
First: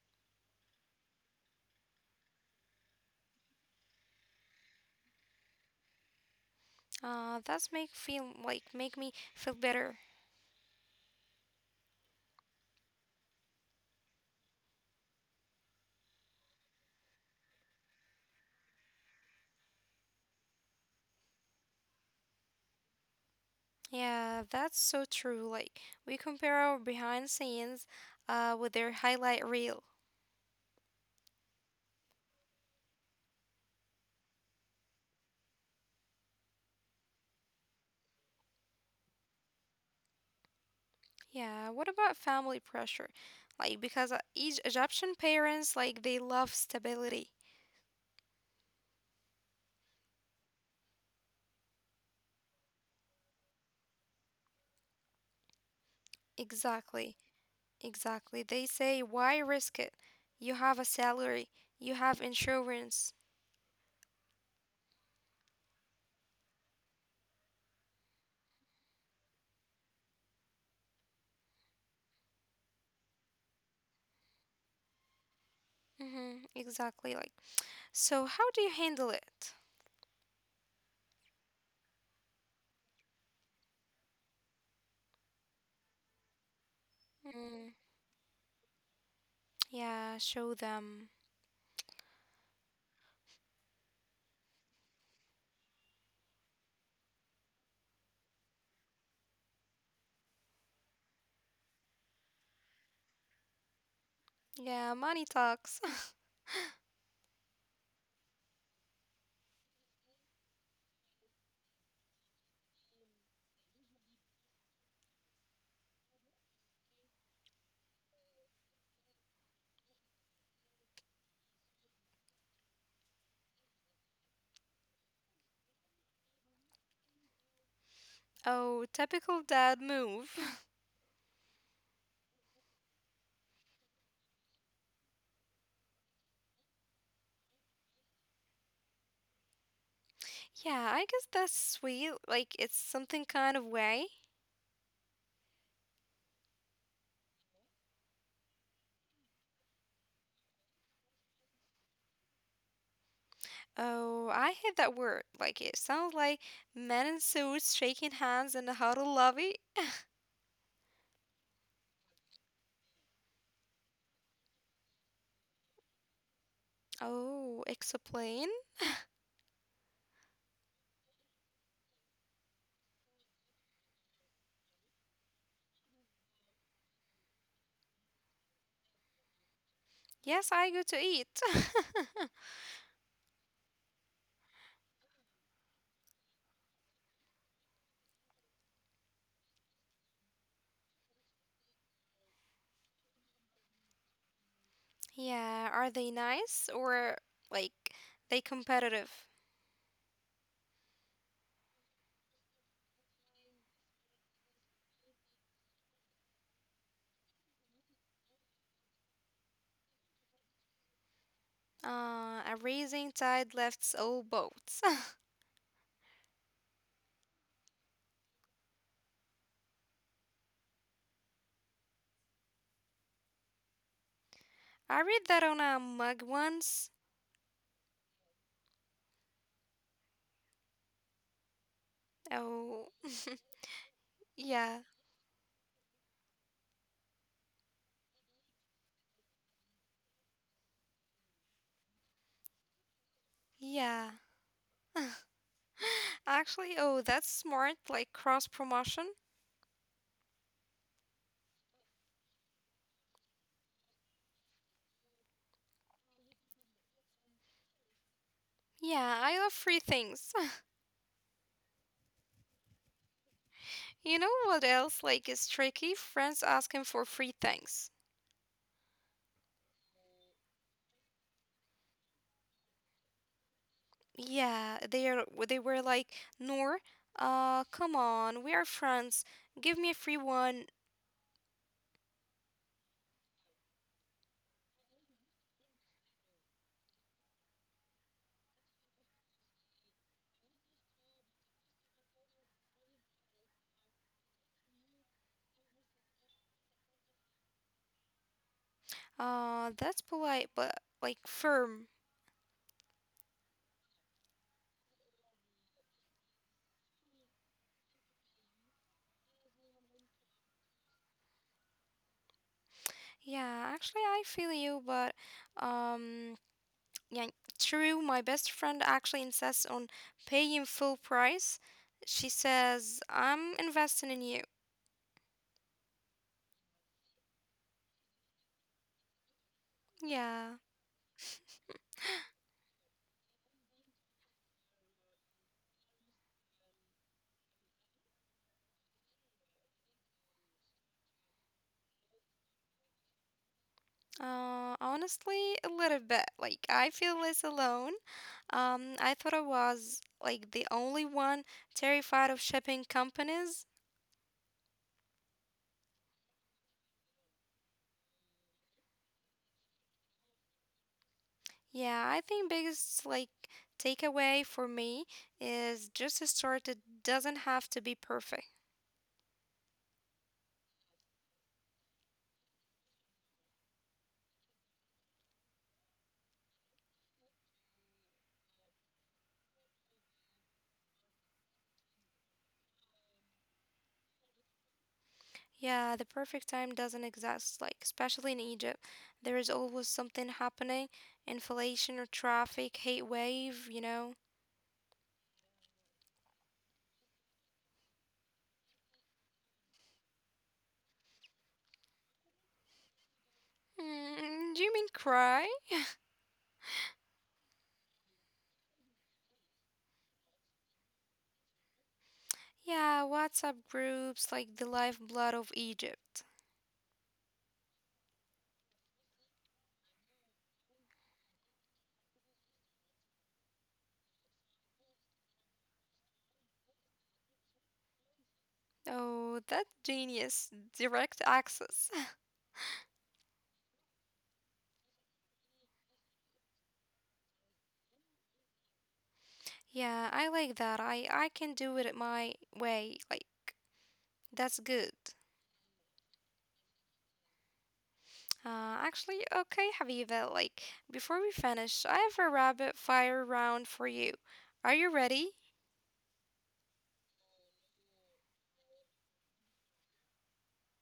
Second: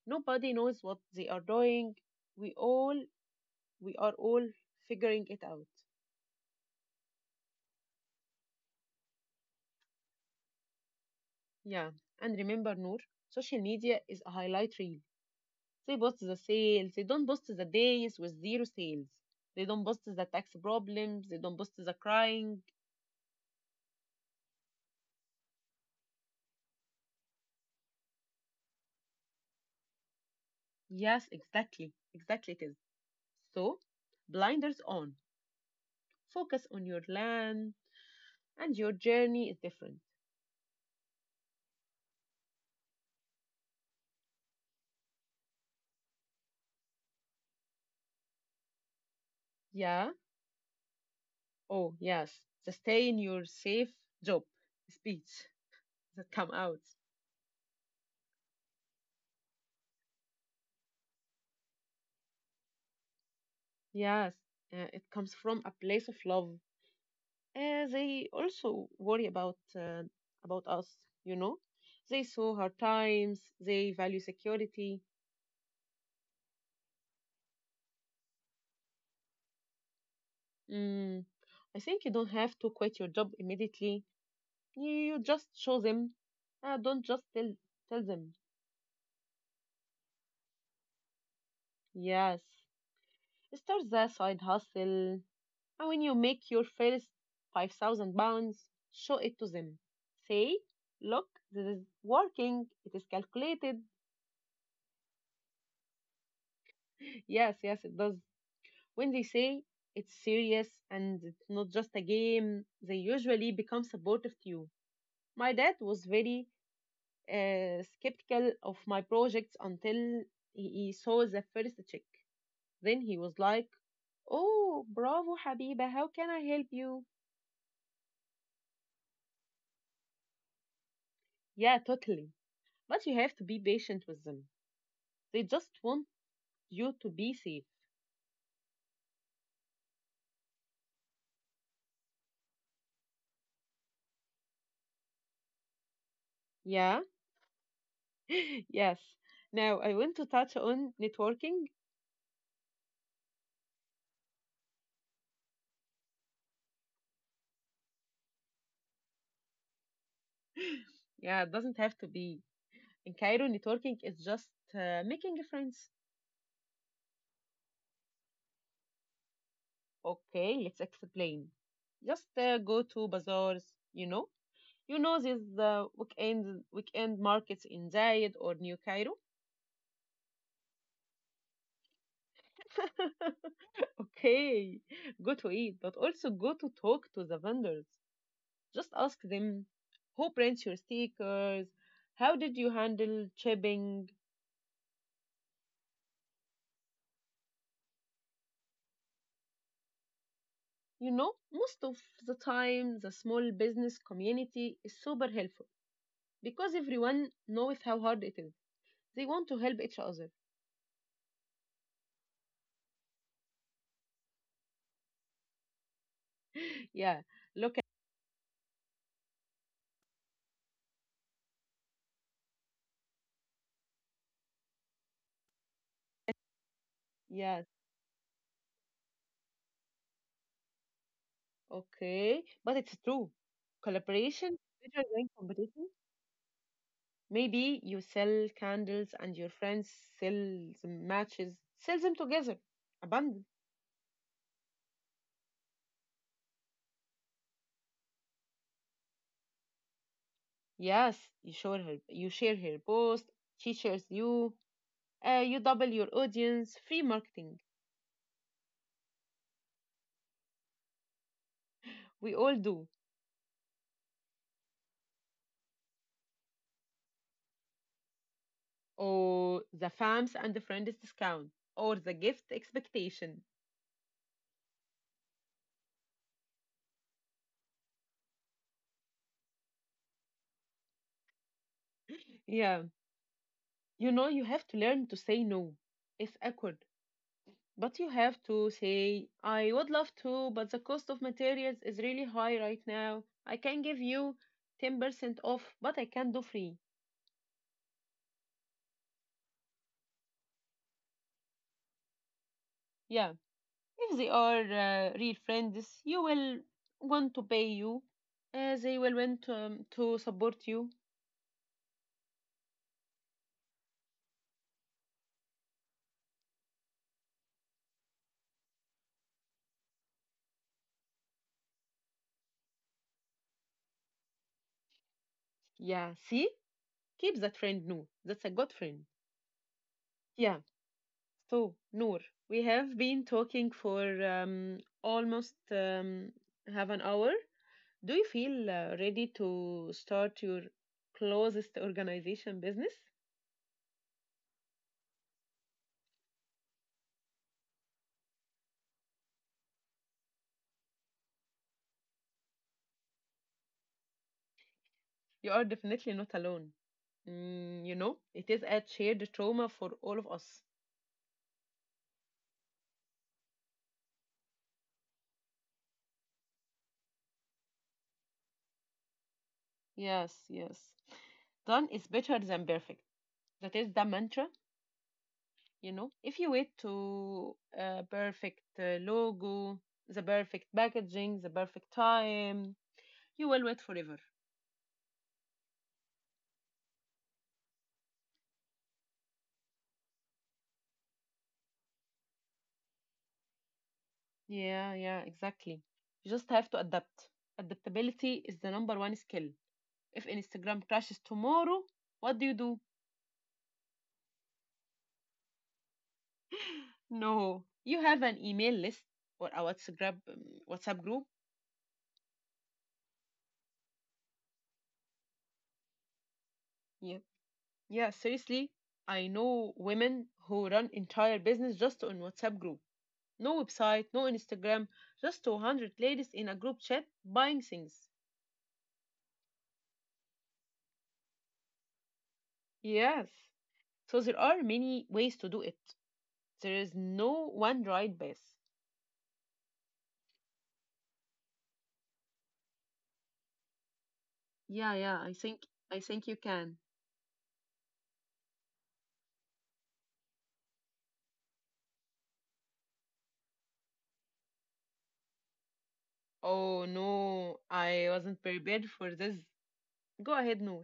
Speaker 1: Nobody knows what they are doing. We all we are all figuring it out.
Speaker 2: That's make feel like make me feel better.
Speaker 1: Yeah. And remember, Noor, social media is a highlight reel. They post the sales. They don't post the days with zero sales. They don't post the tax problems. They don't post the crying.
Speaker 2: Yeah, that's so true. Like we compare our behind scenes with their highlight reel.
Speaker 1: Yes, exactly. Exactly it is. So, blinders on. Focus on your land and your journey is different.
Speaker 2: Yeah, what about family pressure? Like because each Egyptian parents like they love stability.
Speaker 1: Yeah. Oh, yes. Just stay in your safe job speech. That come out.
Speaker 2: Exactly. Exactly. They say why risk it? You have a salary, you have insurance.
Speaker 1: Yes, it comes from a place of love. They also worry about us, you know. They saw hard times. They value security.
Speaker 2: Mhm. Exactly like. So how do you handle it?
Speaker 1: Mm, I think you don't have to quit your job immediately. You just show them. Don't just tell
Speaker 2: Mm,
Speaker 1: tell them.
Speaker 2: yeah, show them.
Speaker 1: Yes, start the side hustle, and when you make your first 5,000 pounds, show it to them. Say, look, this is working, it is calculated.
Speaker 2: Yeah, money talks.
Speaker 1: Yes, yes, it does. When they say it's serious and it's not just a game, they usually become supportive to you. My dad was very skeptical of my projects until he saw the first check. Then he was like, oh, bravo, Habiba, how can I help you?
Speaker 2: Oh, typical dad move.
Speaker 1: Yeah, totally. But you have to be patient with them. They just want you to be safe.
Speaker 2: Yeah, I guess that's sweet. Like it's something kind of way.
Speaker 1: Yeah? Yes. Now, I want to touch on networking.
Speaker 2: Oh, I hate that word. Like it sounds like men in suits shaking hands in the huddle lobby.
Speaker 1: Yeah, it doesn't have to be. In Cairo, networking is just making friends.
Speaker 2: Oh, explain.
Speaker 1: Okay, let's explain. Just go to bazaars, you know? You know these weekend markets in Zayed or New Cairo?
Speaker 2: Yes, I go to eat.
Speaker 1: Okay, go to eat, but also go to talk to the vendors. Just ask them who prints your stickers, how did you handle shipping?
Speaker 2: Yeah, are they nice or like they competitive?
Speaker 1: You know, most of the time, the small business community is super helpful because everyone knows how hard it is. They want to help each other.
Speaker 2: A rising tide lifts all boats.
Speaker 1: Yeah, look at
Speaker 2: I read that on a mug once.
Speaker 1: yes, okay, but
Speaker 2: Oh,
Speaker 1: it's true. Collaboration
Speaker 2: yeah,
Speaker 1: is better than competition. Maybe you sell candles and your friends sell the matches. Sell them together. Abundant.
Speaker 2: yeah. Actually, oh, that's smart, like cross promotion.
Speaker 1: Yes, you share her post, she shares you, you double your audience, free marketing.
Speaker 2: Yeah, I love free things.
Speaker 1: We all do.
Speaker 2: You know what else like is tricky? Friends asking for free things.
Speaker 1: Or the fams and the friends discount, or the gift expectation.
Speaker 2: Yeah, they were like, "Noor, come on, we are friends. Give me a free one."
Speaker 1: Yeah, you know, you have to learn to say no. It's awkward, but you have to say, I would love to, but the cost of materials is really high right now. I can give you 10% off, but I can't do free.
Speaker 2: That's polite but like firm.
Speaker 1: Yeah, if they are real friends, you will want to pay you. They will want to support you.
Speaker 2: Yeah, actually I feel you, but um yeah, true, my best friend actually insists on paying full price. She says, "I'm investing in you."
Speaker 1: Yeah, see? Keep that friend, Noor. That's a good friend.
Speaker 2: Yeah.
Speaker 1: Yeah. So, Noor, we have been talking for almost half an hour. Do you feel ready to start your closest organization business?
Speaker 2: Honestly, a little bit. Like, I feel less alone. I thought I was like the only one terrified of shipping companies.
Speaker 1: You are definitely not alone. Mm, you know, it is a shared trauma for all of us.
Speaker 2: Yeah, I think biggest like takeaway for me is just to start. It doesn't have to be perfect.
Speaker 1: Yes, yes. Done is better than perfect. That is the mantra, you know. If you wait to perfect logo, the perfect packaging, the perfect time, you will wait forever.
Speaker 2: Yeah, the perfect time doesn't exist. Like especially in Egypt, there is always something happening: inflation or traffic, hate wave. You know.
Speaker 1: Yeah, yeah, exactly. You just have to adapt. Adaptability is the number one skill. If Instagram crashes tomorrow, what do you do?
Speaker 2: Mm, do you mean cry?
Speaker 1: No, you have an email list or a WhatsApp WhatsApp group.
Speaker 2: Yeah, WhatsApp groups like the lifeblood of Egypt.
Speaker 1: Yeah, seriously, I know women who run entire business just on WhatsApp group. No website, no Instagram, just 200 ladies in a group chat buying things.
Speaker 2: Oh, that genius. Direct access.
Speaker 1: Yes. So there are many ways to do it. There is no one right path.
Speaker 2: Yeah, I like that. I can do it my way. Like that's good.
Speaker 1: Yeah, yeah, I think you can.
Speaker 2: Actually, okay, Habiba, like before we finish, I have a rapid fire round for you. Are you ready?
Speaker 1: Oh no, I wasn't prepared for this. Go ahead, Noor.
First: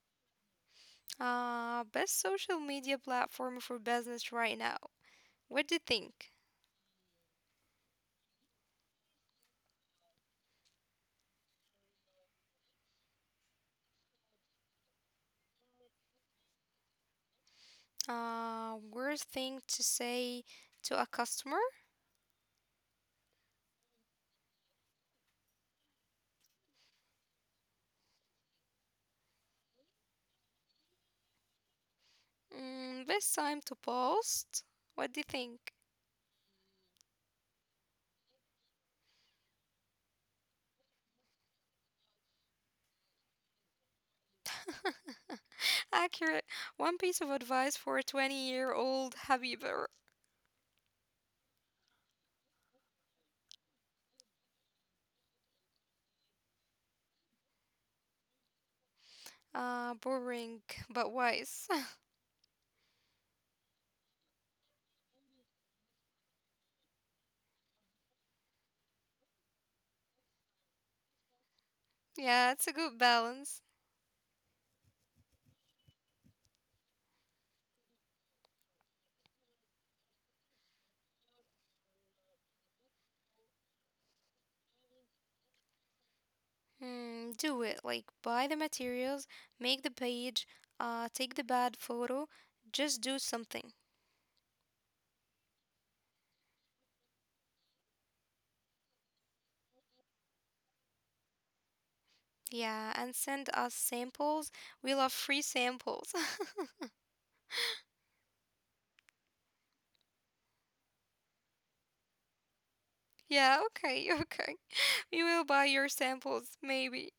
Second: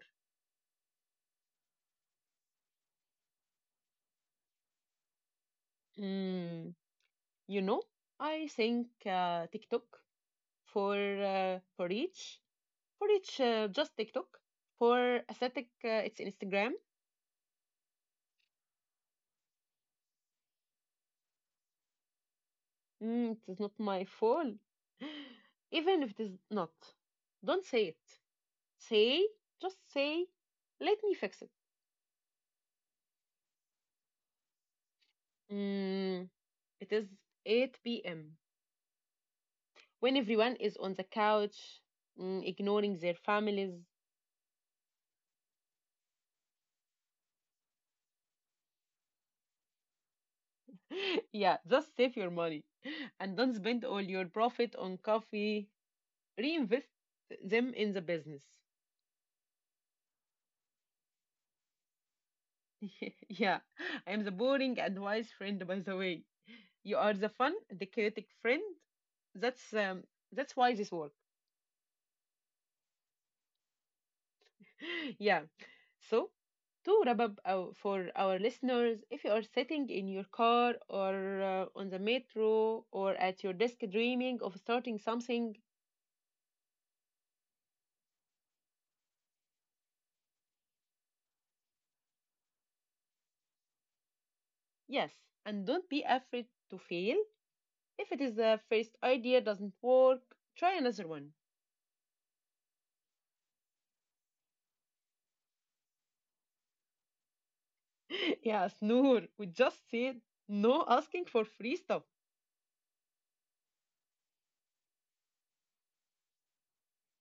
Speaker 2: Best social media platform for business right now. What do you think?
Speaker 1: Mm, you know, I think TikTok for reach. For each, just TikTok. For aesthetic, it's Instagram.
Speaker 2: Worst thing to say to a customer?
Speaker 1: Mm, it is not my fault. Even if it is not, don't say it. Say, just say, let me fix it.
Speaker 2: Mm, best time to post? What do you think?
Speaker 1: Mm, it is 8 p.m. When everyone is on the couch, ignoring their families.
Speaker 2: Accurate. One piece of advice for a 20-year-old Habiba.
Speaker 1: Yeah, just save your money and don't spend all your profit on coffee. Reinvest them in the business.
Speaker 2: Boring but wise.
Speaker 1: Yeah, I am the boring and wise friend, by the way. You are the fun, the chaotic friend. That's um, that's why this work.
Speaker 2: Yeah, it's a good balance.
Speaker 1: Yeah. So to wrap up for our listeners, if you are sitting in your car or on the metro or at your desk dreaming of starting something,
Speaker 2: Mm, do it. Like buy the materials, make the page, take the bad photo, just do something.
Speaker 1: yes, and don't be afraid to fail. If it is the first idea doesn't work, try another one.
Speaker 2: Yeah, and send us samples. We love free samples.
Speaker 1: Yes, Noor, we just said no asking for free stuff.
Speaker 2: Yeah, okay, okay. We will buy your samples, maybe.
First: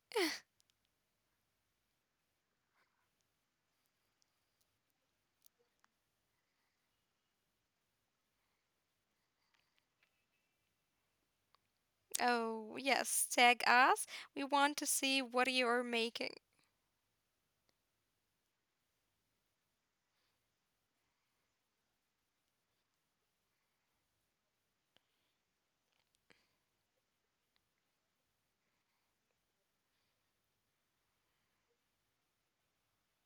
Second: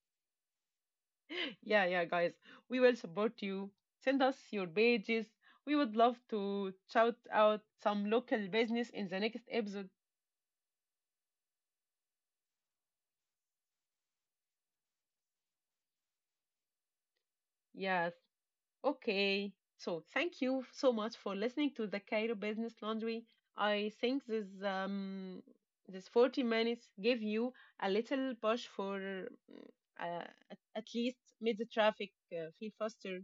Speaker 1: Yeah, yeah, guys. We will support you. Send us your pages. We would love to shout out some local business in the next episode.
Speaker 2: Oh, yes, tag us. We want to see what you are making.
Speaker 1: Yes. Okay. So thank you so much for listening to the Cairo Business Laundry. I think this 40 minutes gave you a little push for uh, at least made the traffic feel faster.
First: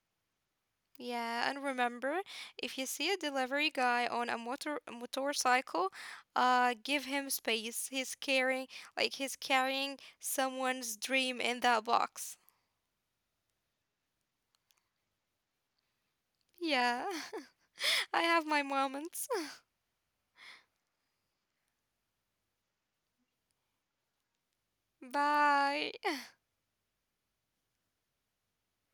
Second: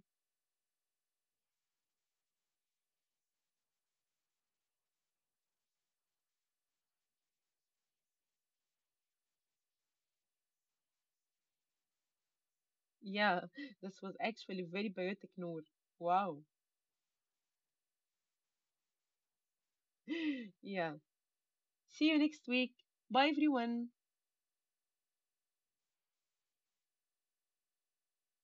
Speaker 2: Yeah, and remember, if you see a delivery guy on a motorcycle, give him space. He's carrying he's carrying someone's dream in that box.
Speaker 1: Yeah, this was actually very poetic, Noor. Wow.
Speaker 2: Yeah, I have my moments.
Speaker 1: Yeah. See you next week. Bye, everyone.
Speaker 2: Bye.